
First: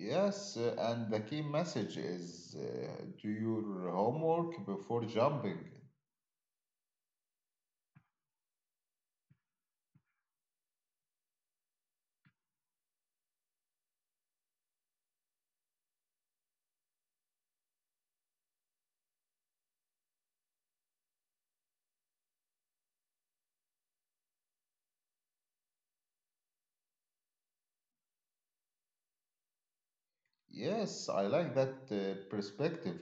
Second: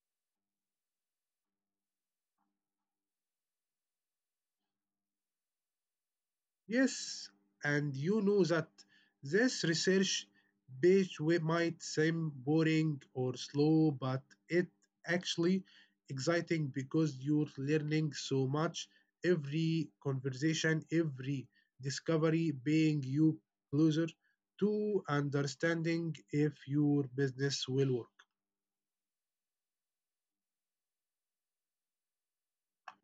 Yes, and the key message is do your homework before jumping.
Yes, and you know that this research page might seem boring or slow, but it actually exciting because you're learning so much. Every conversation, every discovery being you closer to understanding if your business will work.
Yes, I like that perspective.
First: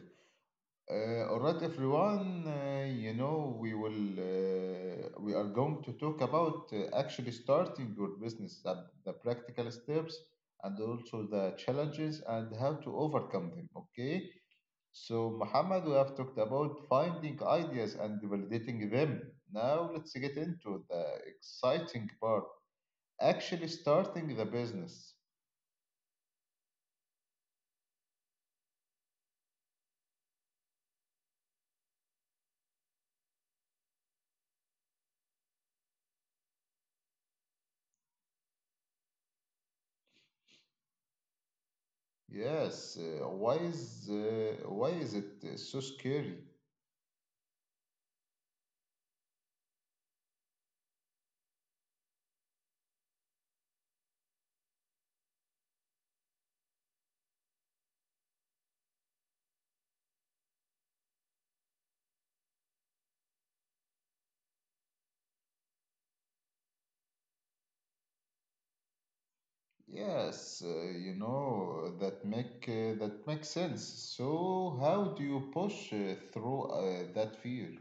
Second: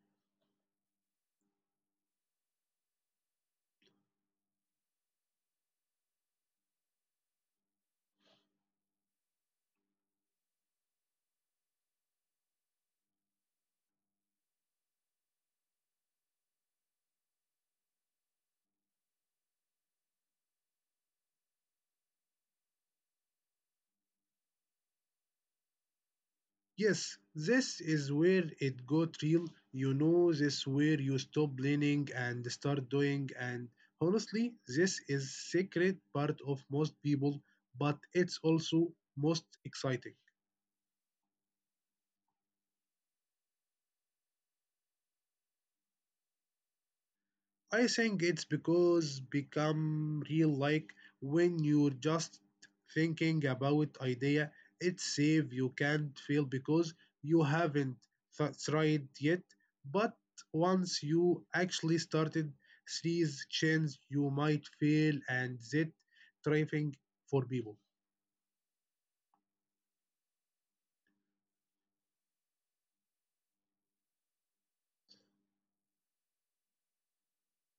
All right, everyone, we are going to talk about actually starting your business, the practical steps and also the challenges and how to overcome them, okay? So, Muhammad, we have talked about finding ideas and validating them. Now, let's get into the exciting part actually starting the business.
Yes, this is where it got real. You know, this where you stop planning and start doing. And honestly, this is secret part of most people, but it's also most exciting.
Yes, why is it so scary?
I think it's because become real like when you're just thinking about idea, it's safe you can't fail because you haven't tried yet. But once you actually started, series chance, you might fail and that thriving for people.
Yes, that makes sense. So how do you push through that fear?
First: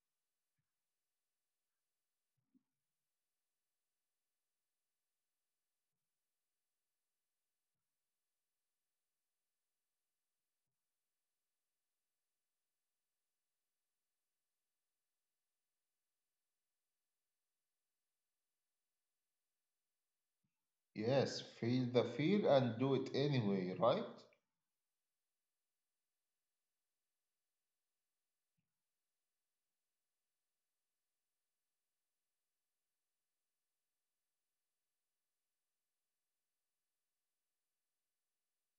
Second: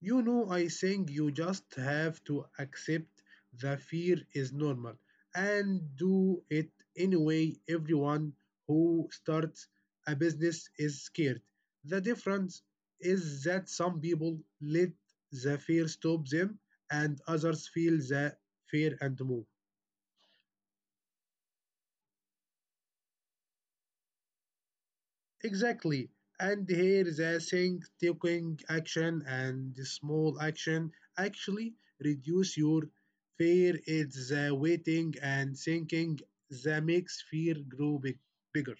You know, I think you just have to accept the fear is normal and do it anyway. Everyone who starts a business is scared. The difference is that some people let the fear stop them and others feel the fear and move.
Yes, feel the fear and do it anyway, right?
Exactly. And here the think, taking action, and the small action actually reduce your fear. It's the waiting and thinking that makes fear grow big, bigger.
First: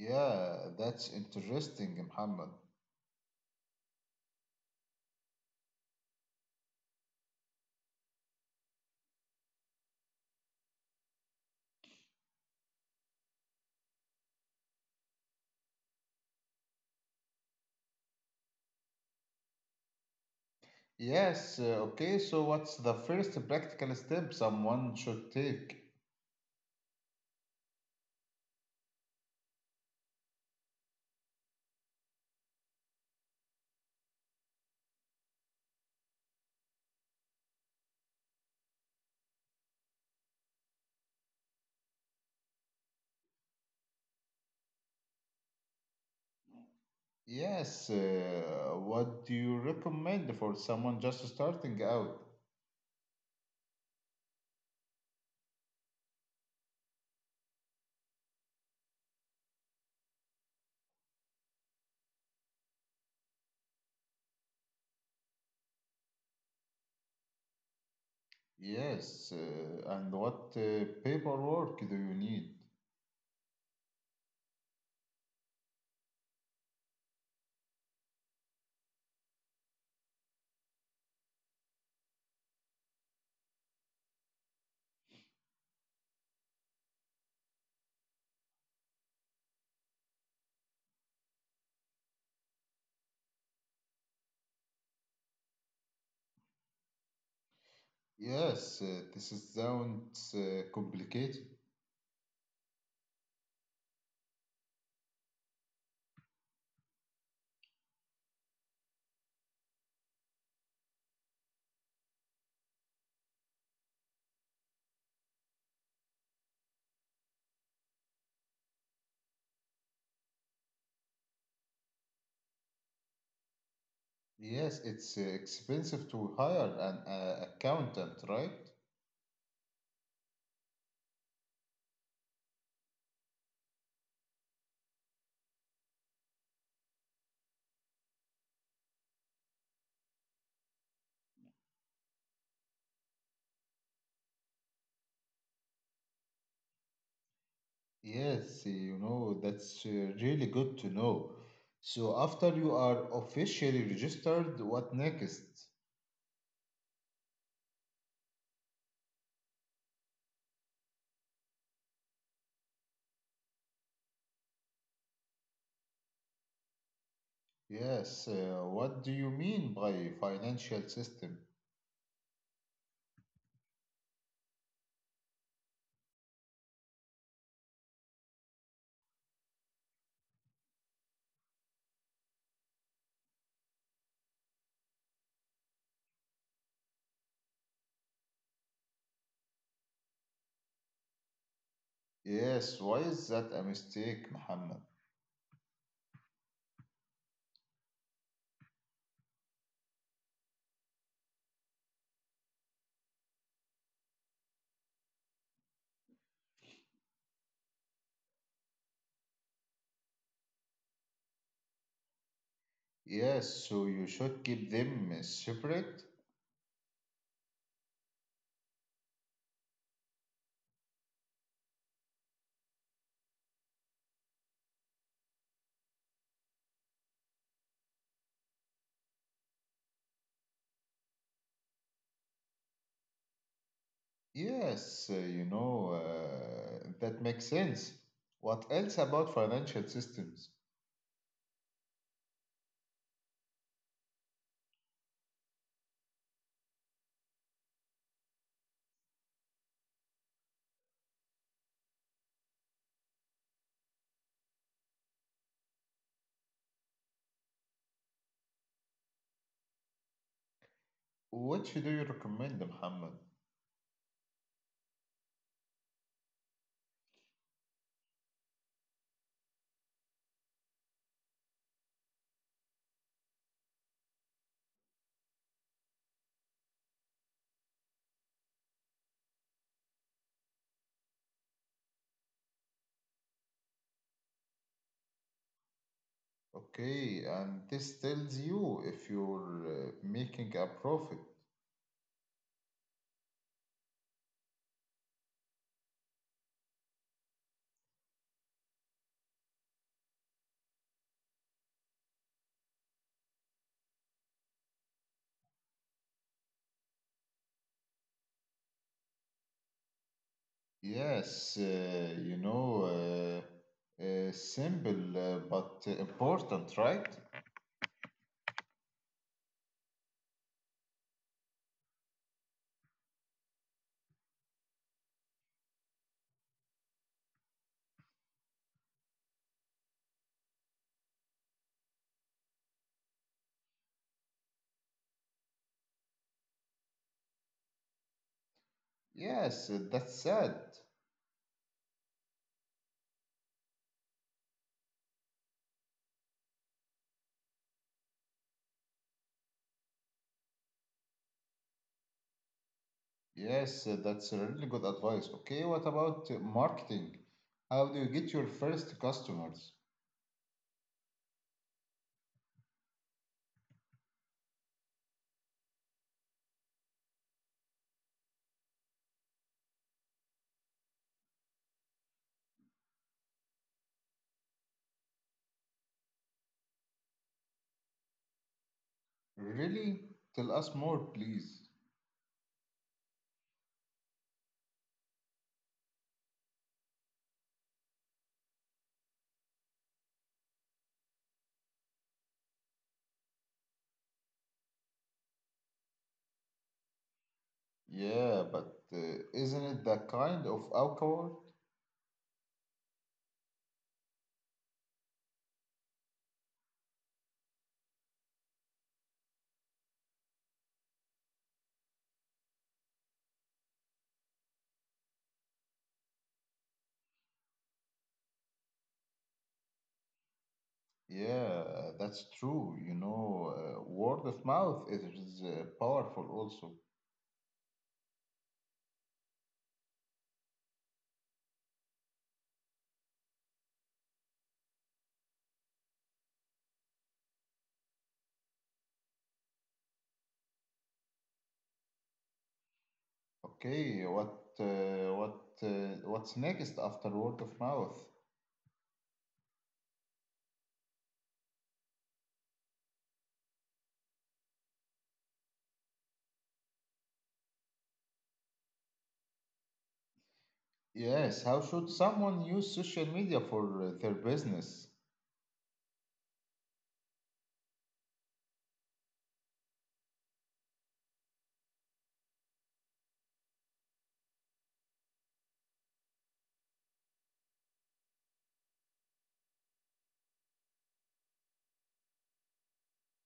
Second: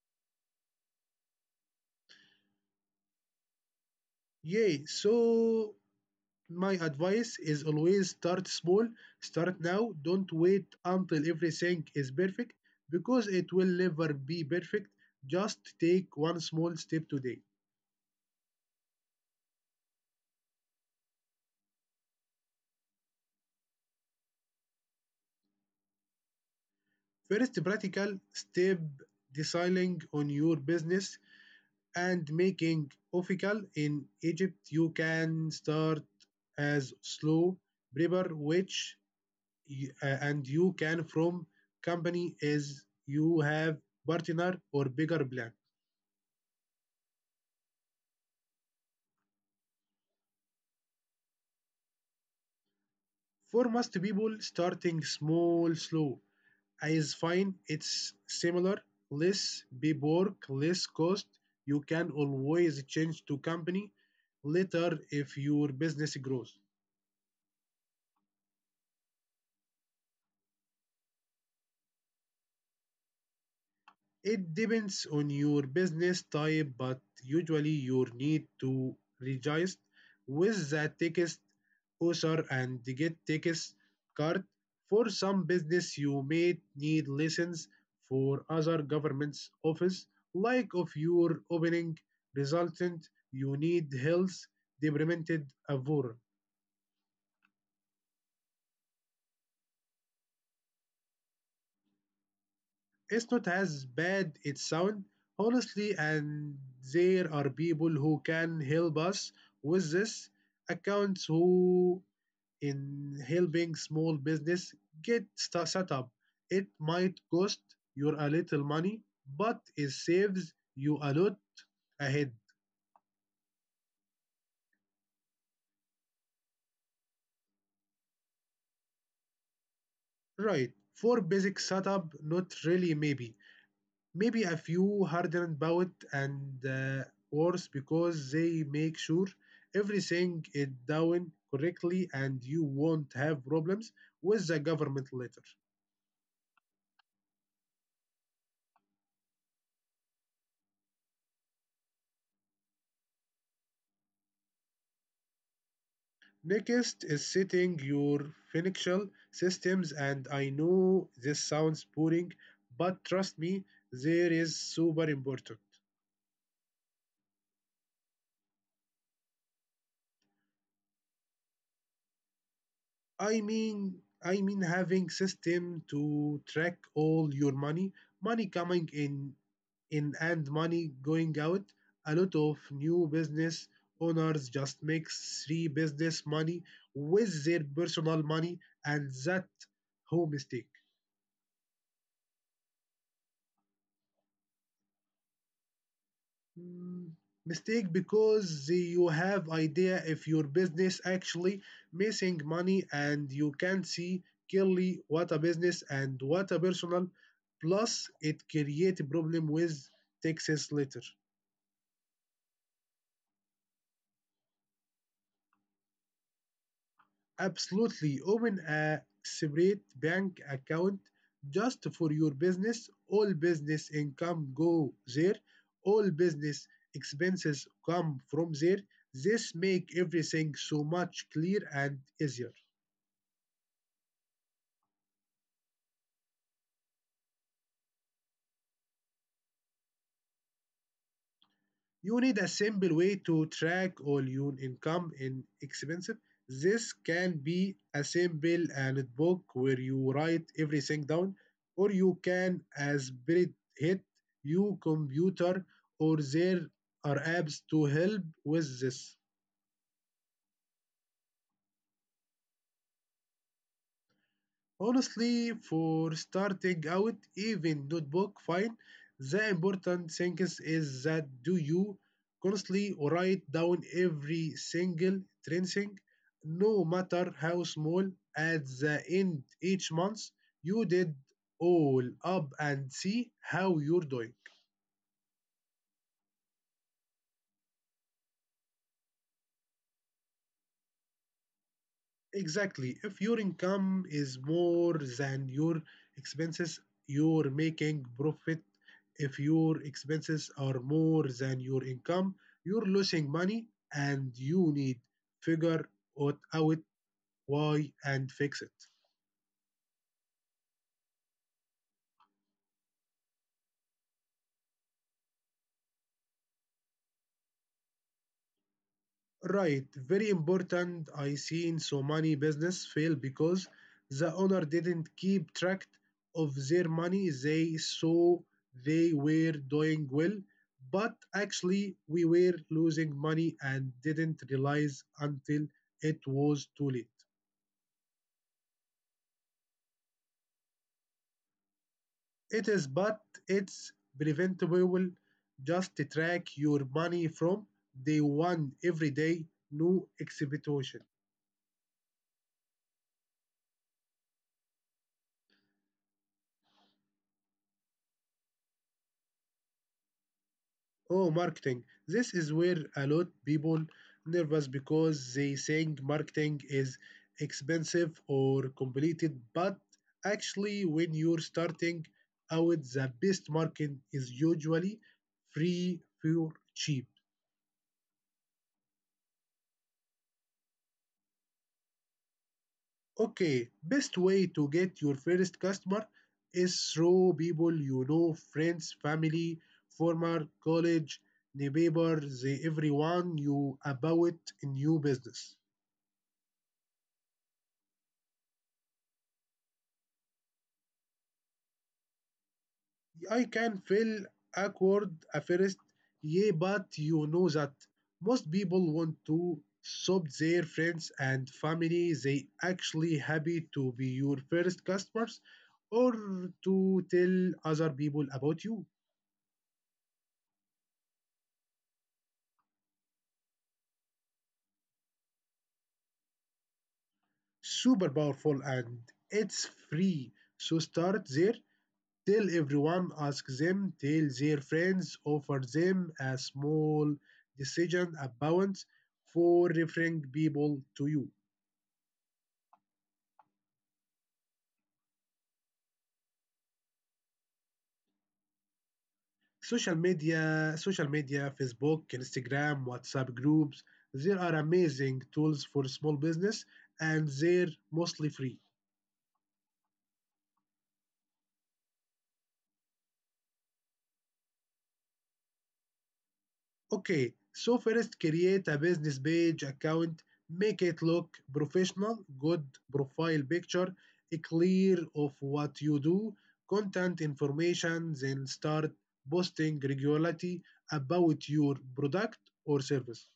Yeah, that's interesting, Muhammad.
Yay. So my advice is always start small. Start now. Don't wait until everything is perfect because it will never be perfect. Just take one small step today.
Yes, okay, so what's the first practical step someone should take?
First practical step deciding on your business and making official in Egypt you can start as slow prepper which and you can from company as you have partner or bigger plan.
Yes, what do you recommend for someone just starting out?
For most people starting small slow is fine. It's similar. Less paperwork, less cost. You can always change to company later if your business grows.
Yes, and what paperwork do you need?
It depends on your business type, but usually you need to register with the text user and get text card. For some business, you may need license for other government's office, like if you're opening resultant, you need health department approval.
Yes, this is sounds complicated.
It's not as bad it sounds, honestly, and there are people who can help us with this accounts who in helping small business set up. It might cost you a little money, but it saves you a lot ahead.
Yes, it's expensive to hire an accountant, right?
Right. For basic setup, not really maybe. Maybe a few hardened bout and worse because they make sure everything is down correctly and you won't have problems with the government later.
Yes, you know, that's really good to know. So after you are officially registered, what next?
Next is setting your financial systems, and I know this sounds boring, but trust me, there is super important.
Yes, what do you mean by financial system?
I mean having system to track all your money, money coming in and money going out. A lot of new business owners just mix three business money with their personal money, and that whole mistake.
Yes, why is that a mistake, Muhammad?
Mm, mistake because you have idea if your business actually missing money and you can see clearly what a business and what a personal. Plus, it create problem with taxes later.
Yes, so you should keep them separate?
Absolutely. Open a separate bank account just for your business. All business income go there. All business expenses come from there. This make everything so much clear and easier.
Yes, that makes sense. What else about financial systems?
You need a simple way to track all your income and expenses. This can be a simple notebook where you write everything down, or you can as spirit hit your computer, or there are apps to help with this.
Which do you recommend, Muhammad?
Honestly, for starting out, even notebook, fine. The important thing is that do you constantly write down every single trending, no matter how small, at the end each month you did all up and see how you're doing.
Okay, and this tells you if you're making a profit.
Exactly. If your income is more than your expenses, you're making profit. If your expenses are more than your income, you're losing money and you need figure out why and fix it.
Yes, simple but important, right?
Right, very important. I seen so many business fail because the owner didn't keep track of their money. They saw they were doing well, but actually we were losing money and didn't realize until it was too late.
Yes, that's sad.
It is but it's preventable. Just track your money from day one every day, no exhibition.
Yes, that's a really good advice. Okay, what about marketing? How do you get your first customers?
Oh, marketing. This is where a lot people nervous because they think marketing is expensive or complicated, but actually when you're starting out, the best marketing is usually free for cheap.
Really? Tell us more, please.
Okay, best way to get your first customer is through people you know, friends, family, former college, neighbor, the everyone you about in new business.
Yeah, but isn't it that kind of alcohol?
I can feel awkward at first, yeah, but you know that most people want to shop their friends and family. They actually happy to be your first customers or to tell other people about you.
Yeah, that's true. You know, word of mouth is powerful also.
Super powerful and it's free. So start there. Tell everyone, ask them, tell their friends, offer them a small decision about for referring people to you.
Okay, uh, what what's next after word of mouth?
Social media, Facebook, Instagram, WhatsApp groups, there are amazing tools for small business and they're mostly free.
Yes, how should someone use social media for their business?
Okay, so first create a business page account, make it look professional, good profile picture, a clear of what you do, content information, then start posting regularly about your product or service.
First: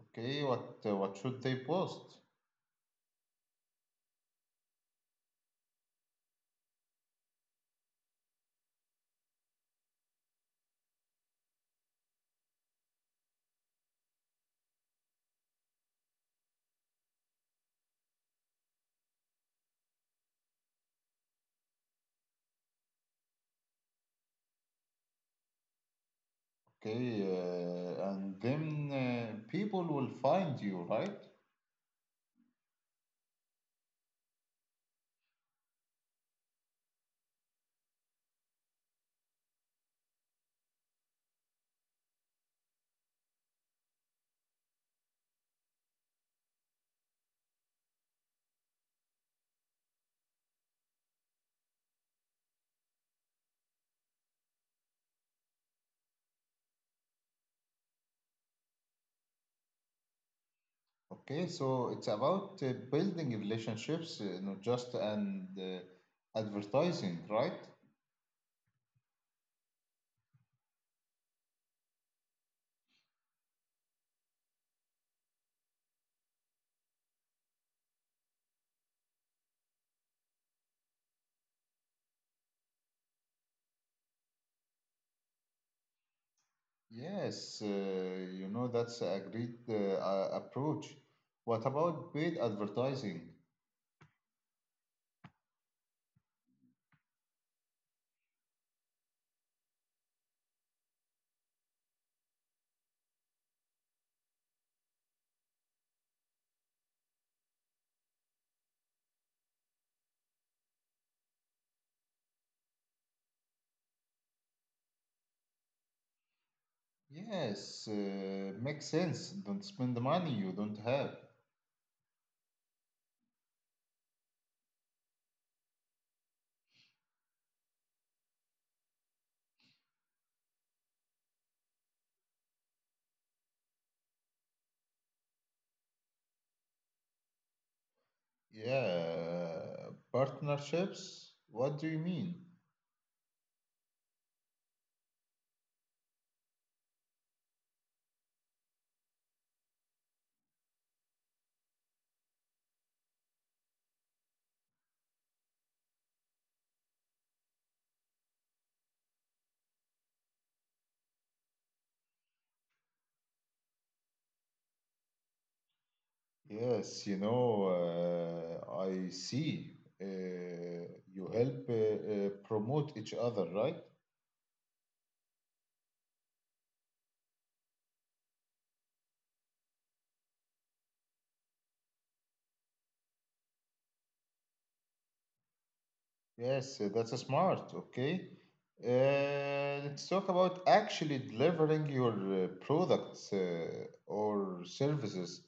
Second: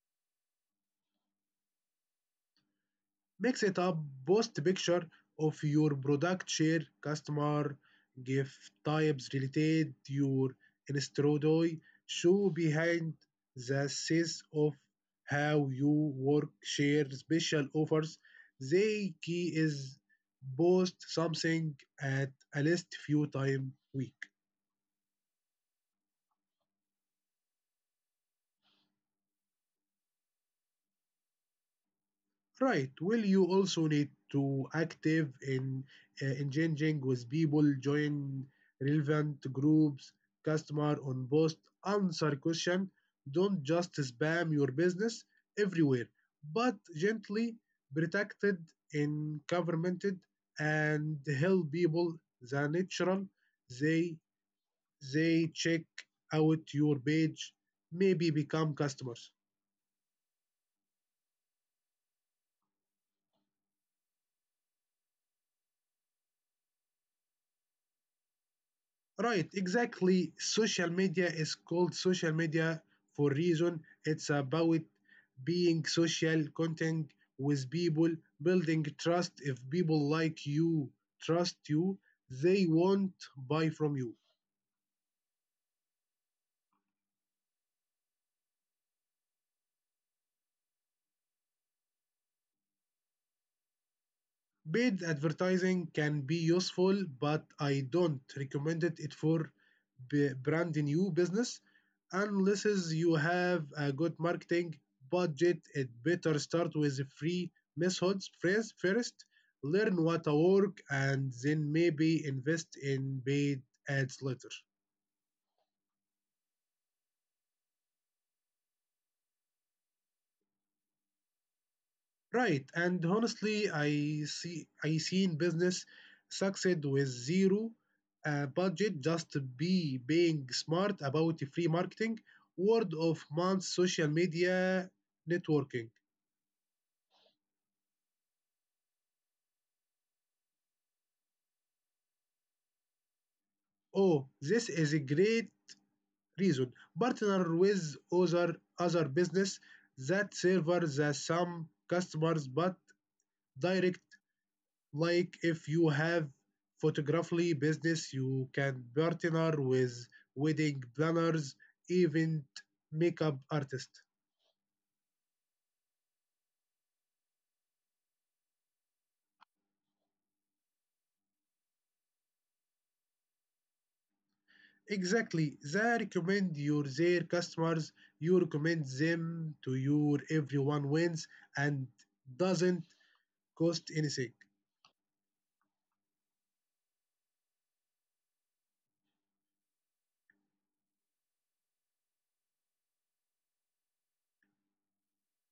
Okay, what should they post?
Mix it up, post picture of your product, share customer, give types related to your introduce, show behind the scenes of how you work, share special offers. The key is post something at a least few time week.
Okay, and then people will find you, right?
Right. Well, you also need to active in engaging with people, join relevant groups, customer on post, answer question. Don't just spam your business everywhere, but gently protected in governmented and help people the natural they they check out your page, maybe become customers.
Okay, so it's about building relationships, not just and advertising, right?
Right, exactly. Social media is called social media for reason. It's about being social, content with people, building trust. If people like you, trust you, they won't buy from you.
Yes, that's a great approach. What about paid advertising?
Paid advertising can be useful, but I don't recommend it for brand new business unless is you have a good marketing budget. It better start with free methods first. First, learn what work, and then maybe invest in paid ads later.
Yes, makes sense. Don't spend the money you don't have.
Right, and honestly, I seen business succeed with zero budget just be being smart about free marketing, word of mouth, social media, networking.
Yeah, partnerships? What do you mean?
Oh, this is a great reason. Partner with other business that serve the some customers but direct like if you have photography business you can partner with wedding planners event makeup artists
Yes, you know, I see. Uh, you help promote each other, right?
exactly they recommend your their customers you recommend them to your everyone wins and doesn't cost anything.
Yes, that's smart. Okay. Let's talk about actually delivering your products or services.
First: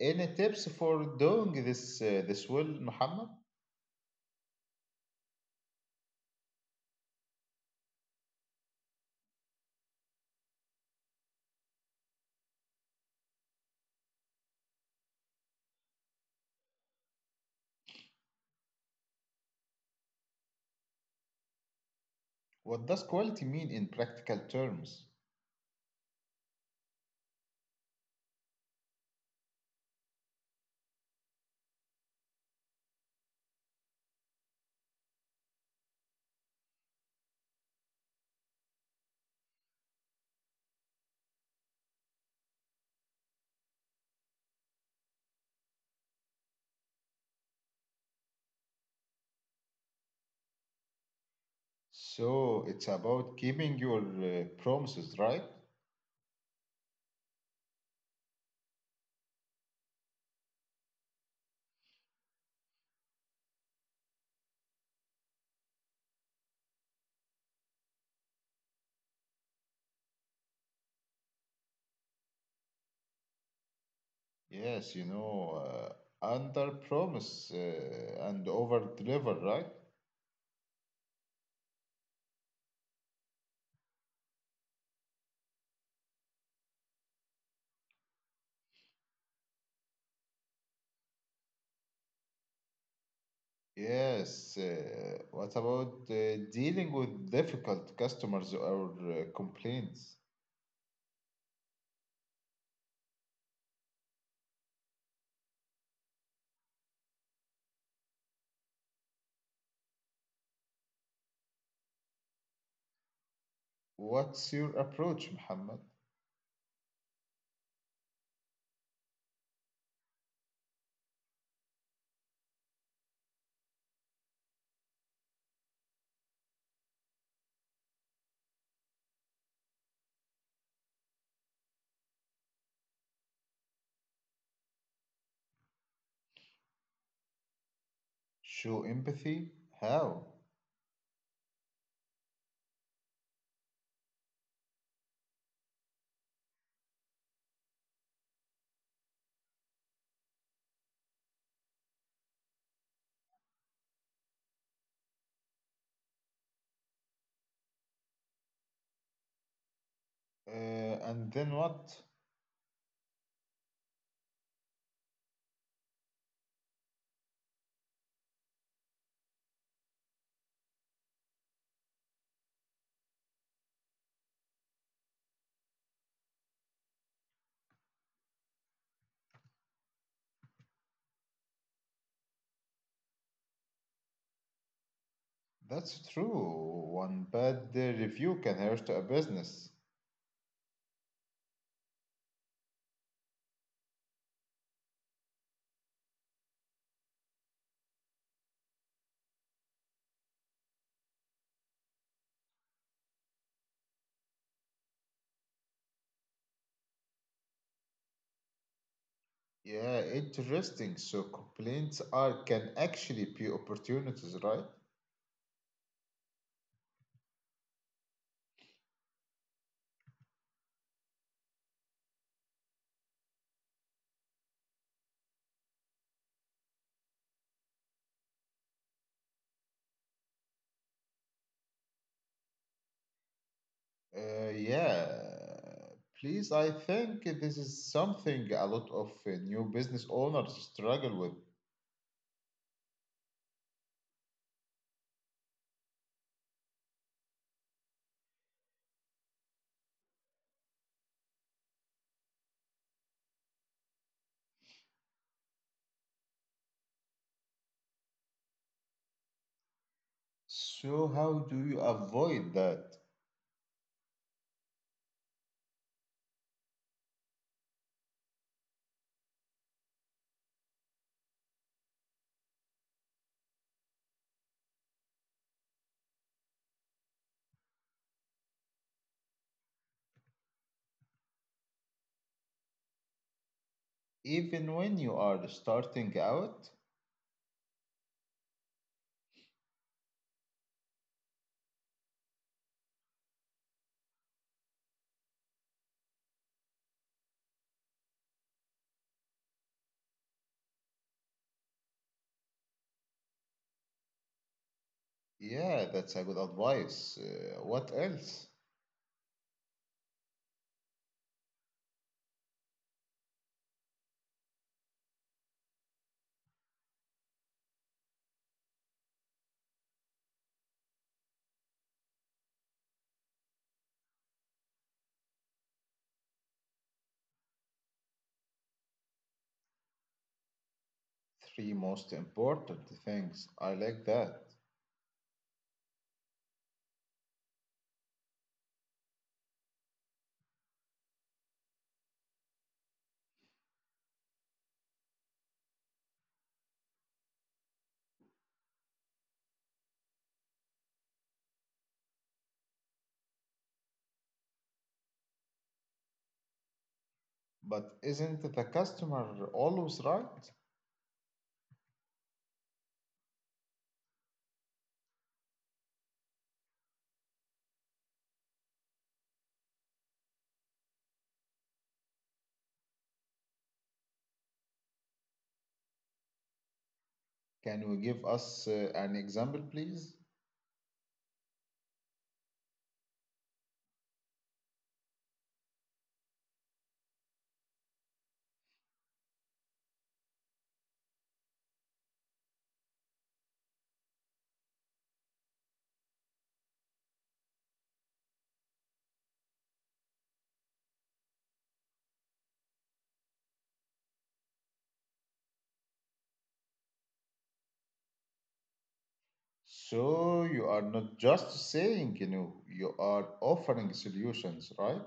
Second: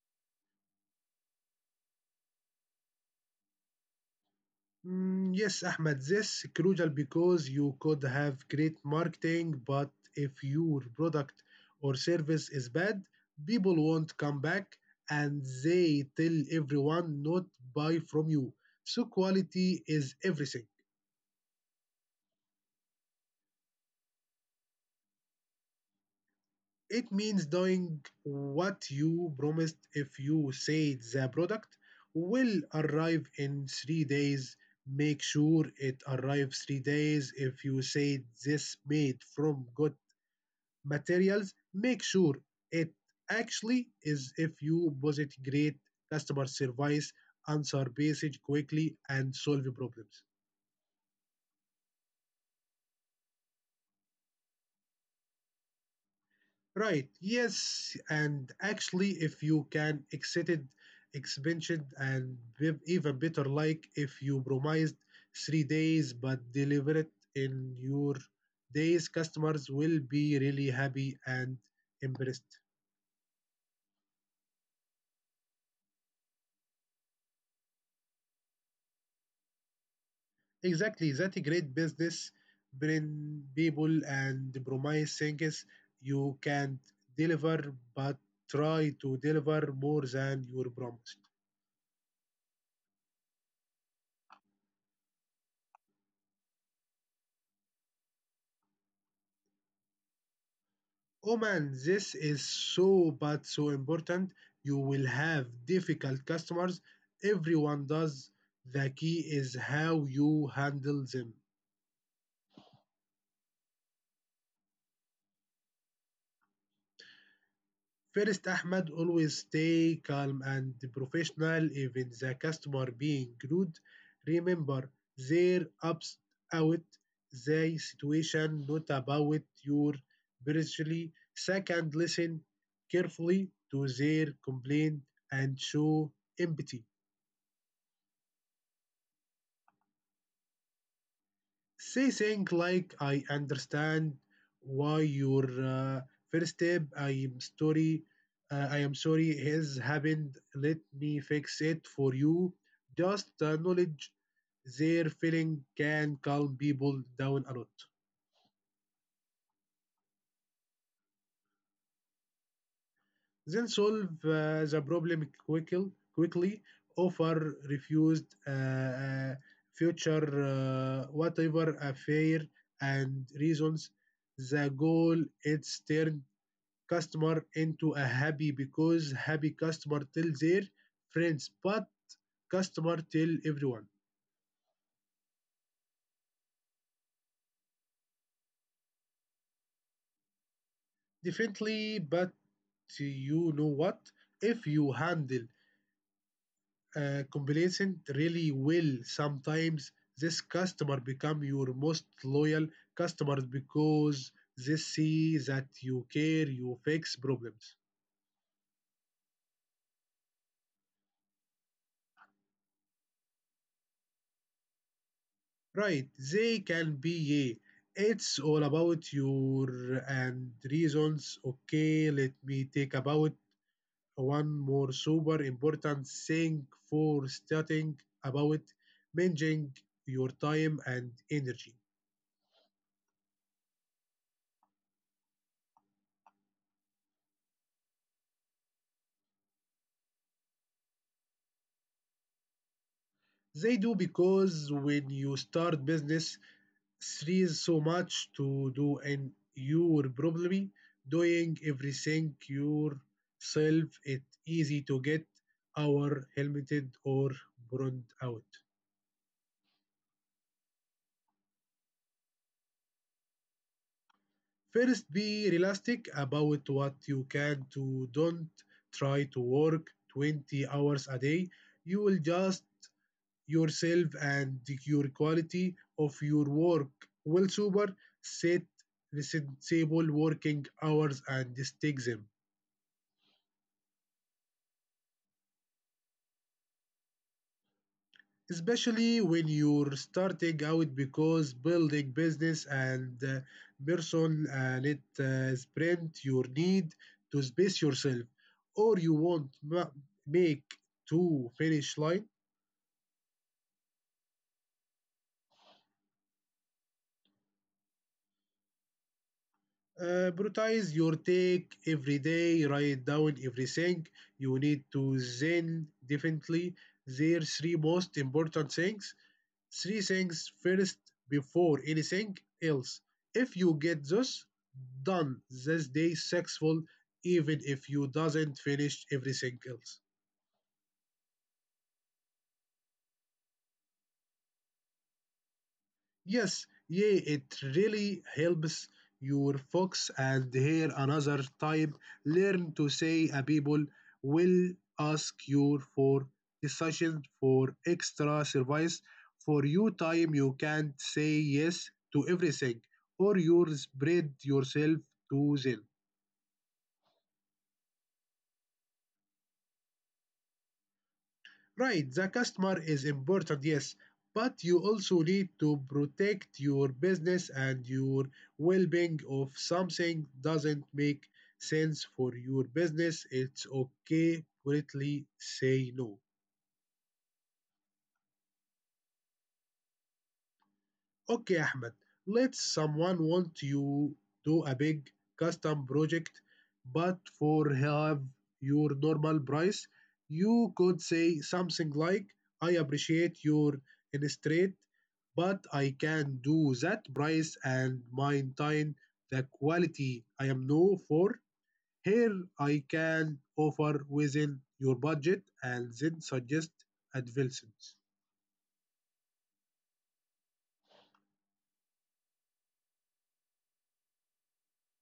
Any tips for doing this this well, Muhammad?
Mm, yes, Ahmed, this is crucial because you could have great marketing, but if your product or service is bad, people won't come back and they tell everyone not buy from you. So quality is everything.
What does quality mean in practical terms?
It means doing what you promised if you say the product will arrive in 3 days. Make sure it arrives 3 days if you say this made from good materials, make sure it actually is if you posit great customer service, answer basic quickly and solve problems.
So it's about keeping your promises, right?
Right, yes, and actually if you can exceeded expansion and even better like if you promised 3 days but deliver it in your days customers will be really happy and impressed.
Yes, you know, under promise and over deliver, right?
Exactly, that great business bring people and promise things you can't deliver, but try to deliver more than your promise.
Yes. What about dealing with difficult customers or complaints?
Oh man, this is so but so important. You will have difficult customers. Everyone does. The key is how you handle them.
What's your approach, Muhammad?
First, Ahmed, always stay calm and professional, even the customer being rude. Remember, they're about the situation, not about your personally. Second, listen carefully to their complaint and show empathy.
Show empathy? How?
Say things like, I understand why your first step, I am sorry has happened. Let me fix it for you. Just the knowledge their feeling can calm people down a lot.
And then what?
Then solve the problem quickly, quickly offer refused future whatever affair and reasons. The goal it's turned customer into a happy because happy customer tell their friends, but customer tell everyone.
That's true. One bad review can hurt a business.
Definitely, but you know what? If you handle a complacent really well, sometimes this customer become your most loyal customers because they see that you care, you fix problems.
Yeah, interesting. So complaints are can actually be opportunities, right?
Right, they can be yay. It's all about your and reasons. Okay, let me take about one more super important thing for starting about managing your time and energy.
Yeah. Please, I think this is something a lot of new business owners struggle with.
They do because when you start business, there is so much to do, and you're probably doing everything yourself. It's easy to get our helmeted or burned out.
So, how do you avoid that?
First, be realistic about what you can do. Don't try to work 20 hours a day. You will just yourself and your quality of your work will super set sensible working hours and stick them.
Even when you are starting out?
Especially when you're starting out because building business and person and it sprint your need to space yourself or you want make to finish line.
Yeah, that's a good advice. What else?
Uh, prioritize your take every day write down everything you need to zen definitely their three most important things. Three things first before anything else. If you get this done this day successful even if you doesn't finish everything else.
Three most important things. I like that.
Yes, yeah, it really helps your focus. And here another type learn to say a people will ask you for decision for extra service. For you time you can't say yes to everything or you spread yourself too thin.
But isn't the customer always right?
Right, the customer is important, yes, but you also need to protect your business and your well-being. If something doesn't make sense for your business, it's okay politely say no.
Can you give us an example, please?
Okay, Ahmed, let's someone want you do a big custom project, but for have your normal price, you could say something like, I appreciate your straight, but I can do that price and maintain the quality I am known for. Here I can offer within your budget and then suggest advancements.
So, you are not just saying, you know, you are offering solutions, right?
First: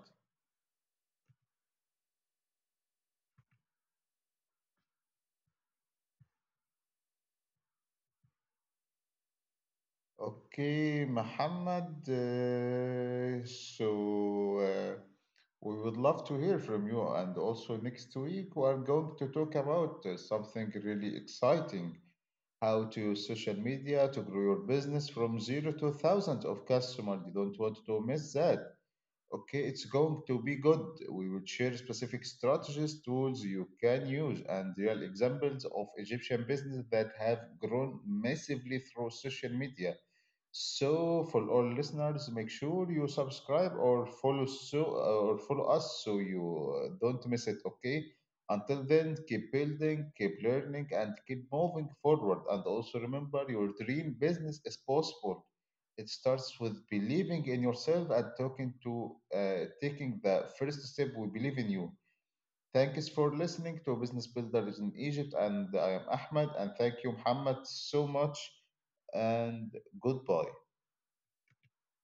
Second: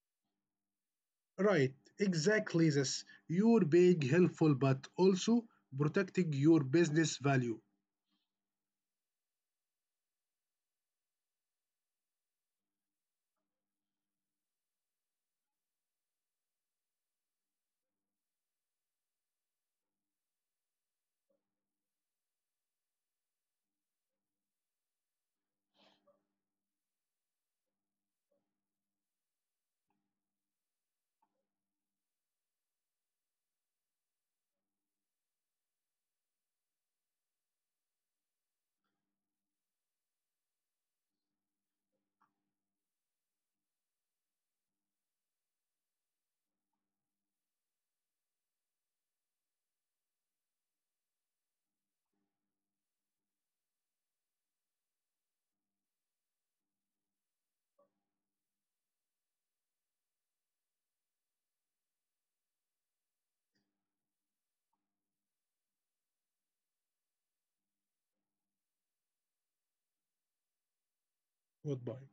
Right, exactly this. You're being helpful but also protecting your business value.
Okay, Muhammad. So we would love to hear from you. And also next week, we are going to talk about something really exciting: how to use social media to grow your business from zero to thousand of customers. You don't want to miss that. Okay, it's going to be good. We will share specific strategies, tools you can use, and real examples of Egyptian business that have grown massively through social media. So, for all listeners, make sure you subscribe or follow so or follow us so you don't miss it. Okay. Until then, keep building, keep learning, and keep moving forward. And also remember, your dream business is possible. It starts with believing in yourself and talking to taking the first step. We believe in you. Thanks for listening to Business Builders in Egypt, and I am Ahmed, and thank you, Muhammad, so much, and goodbye.
Goodbye.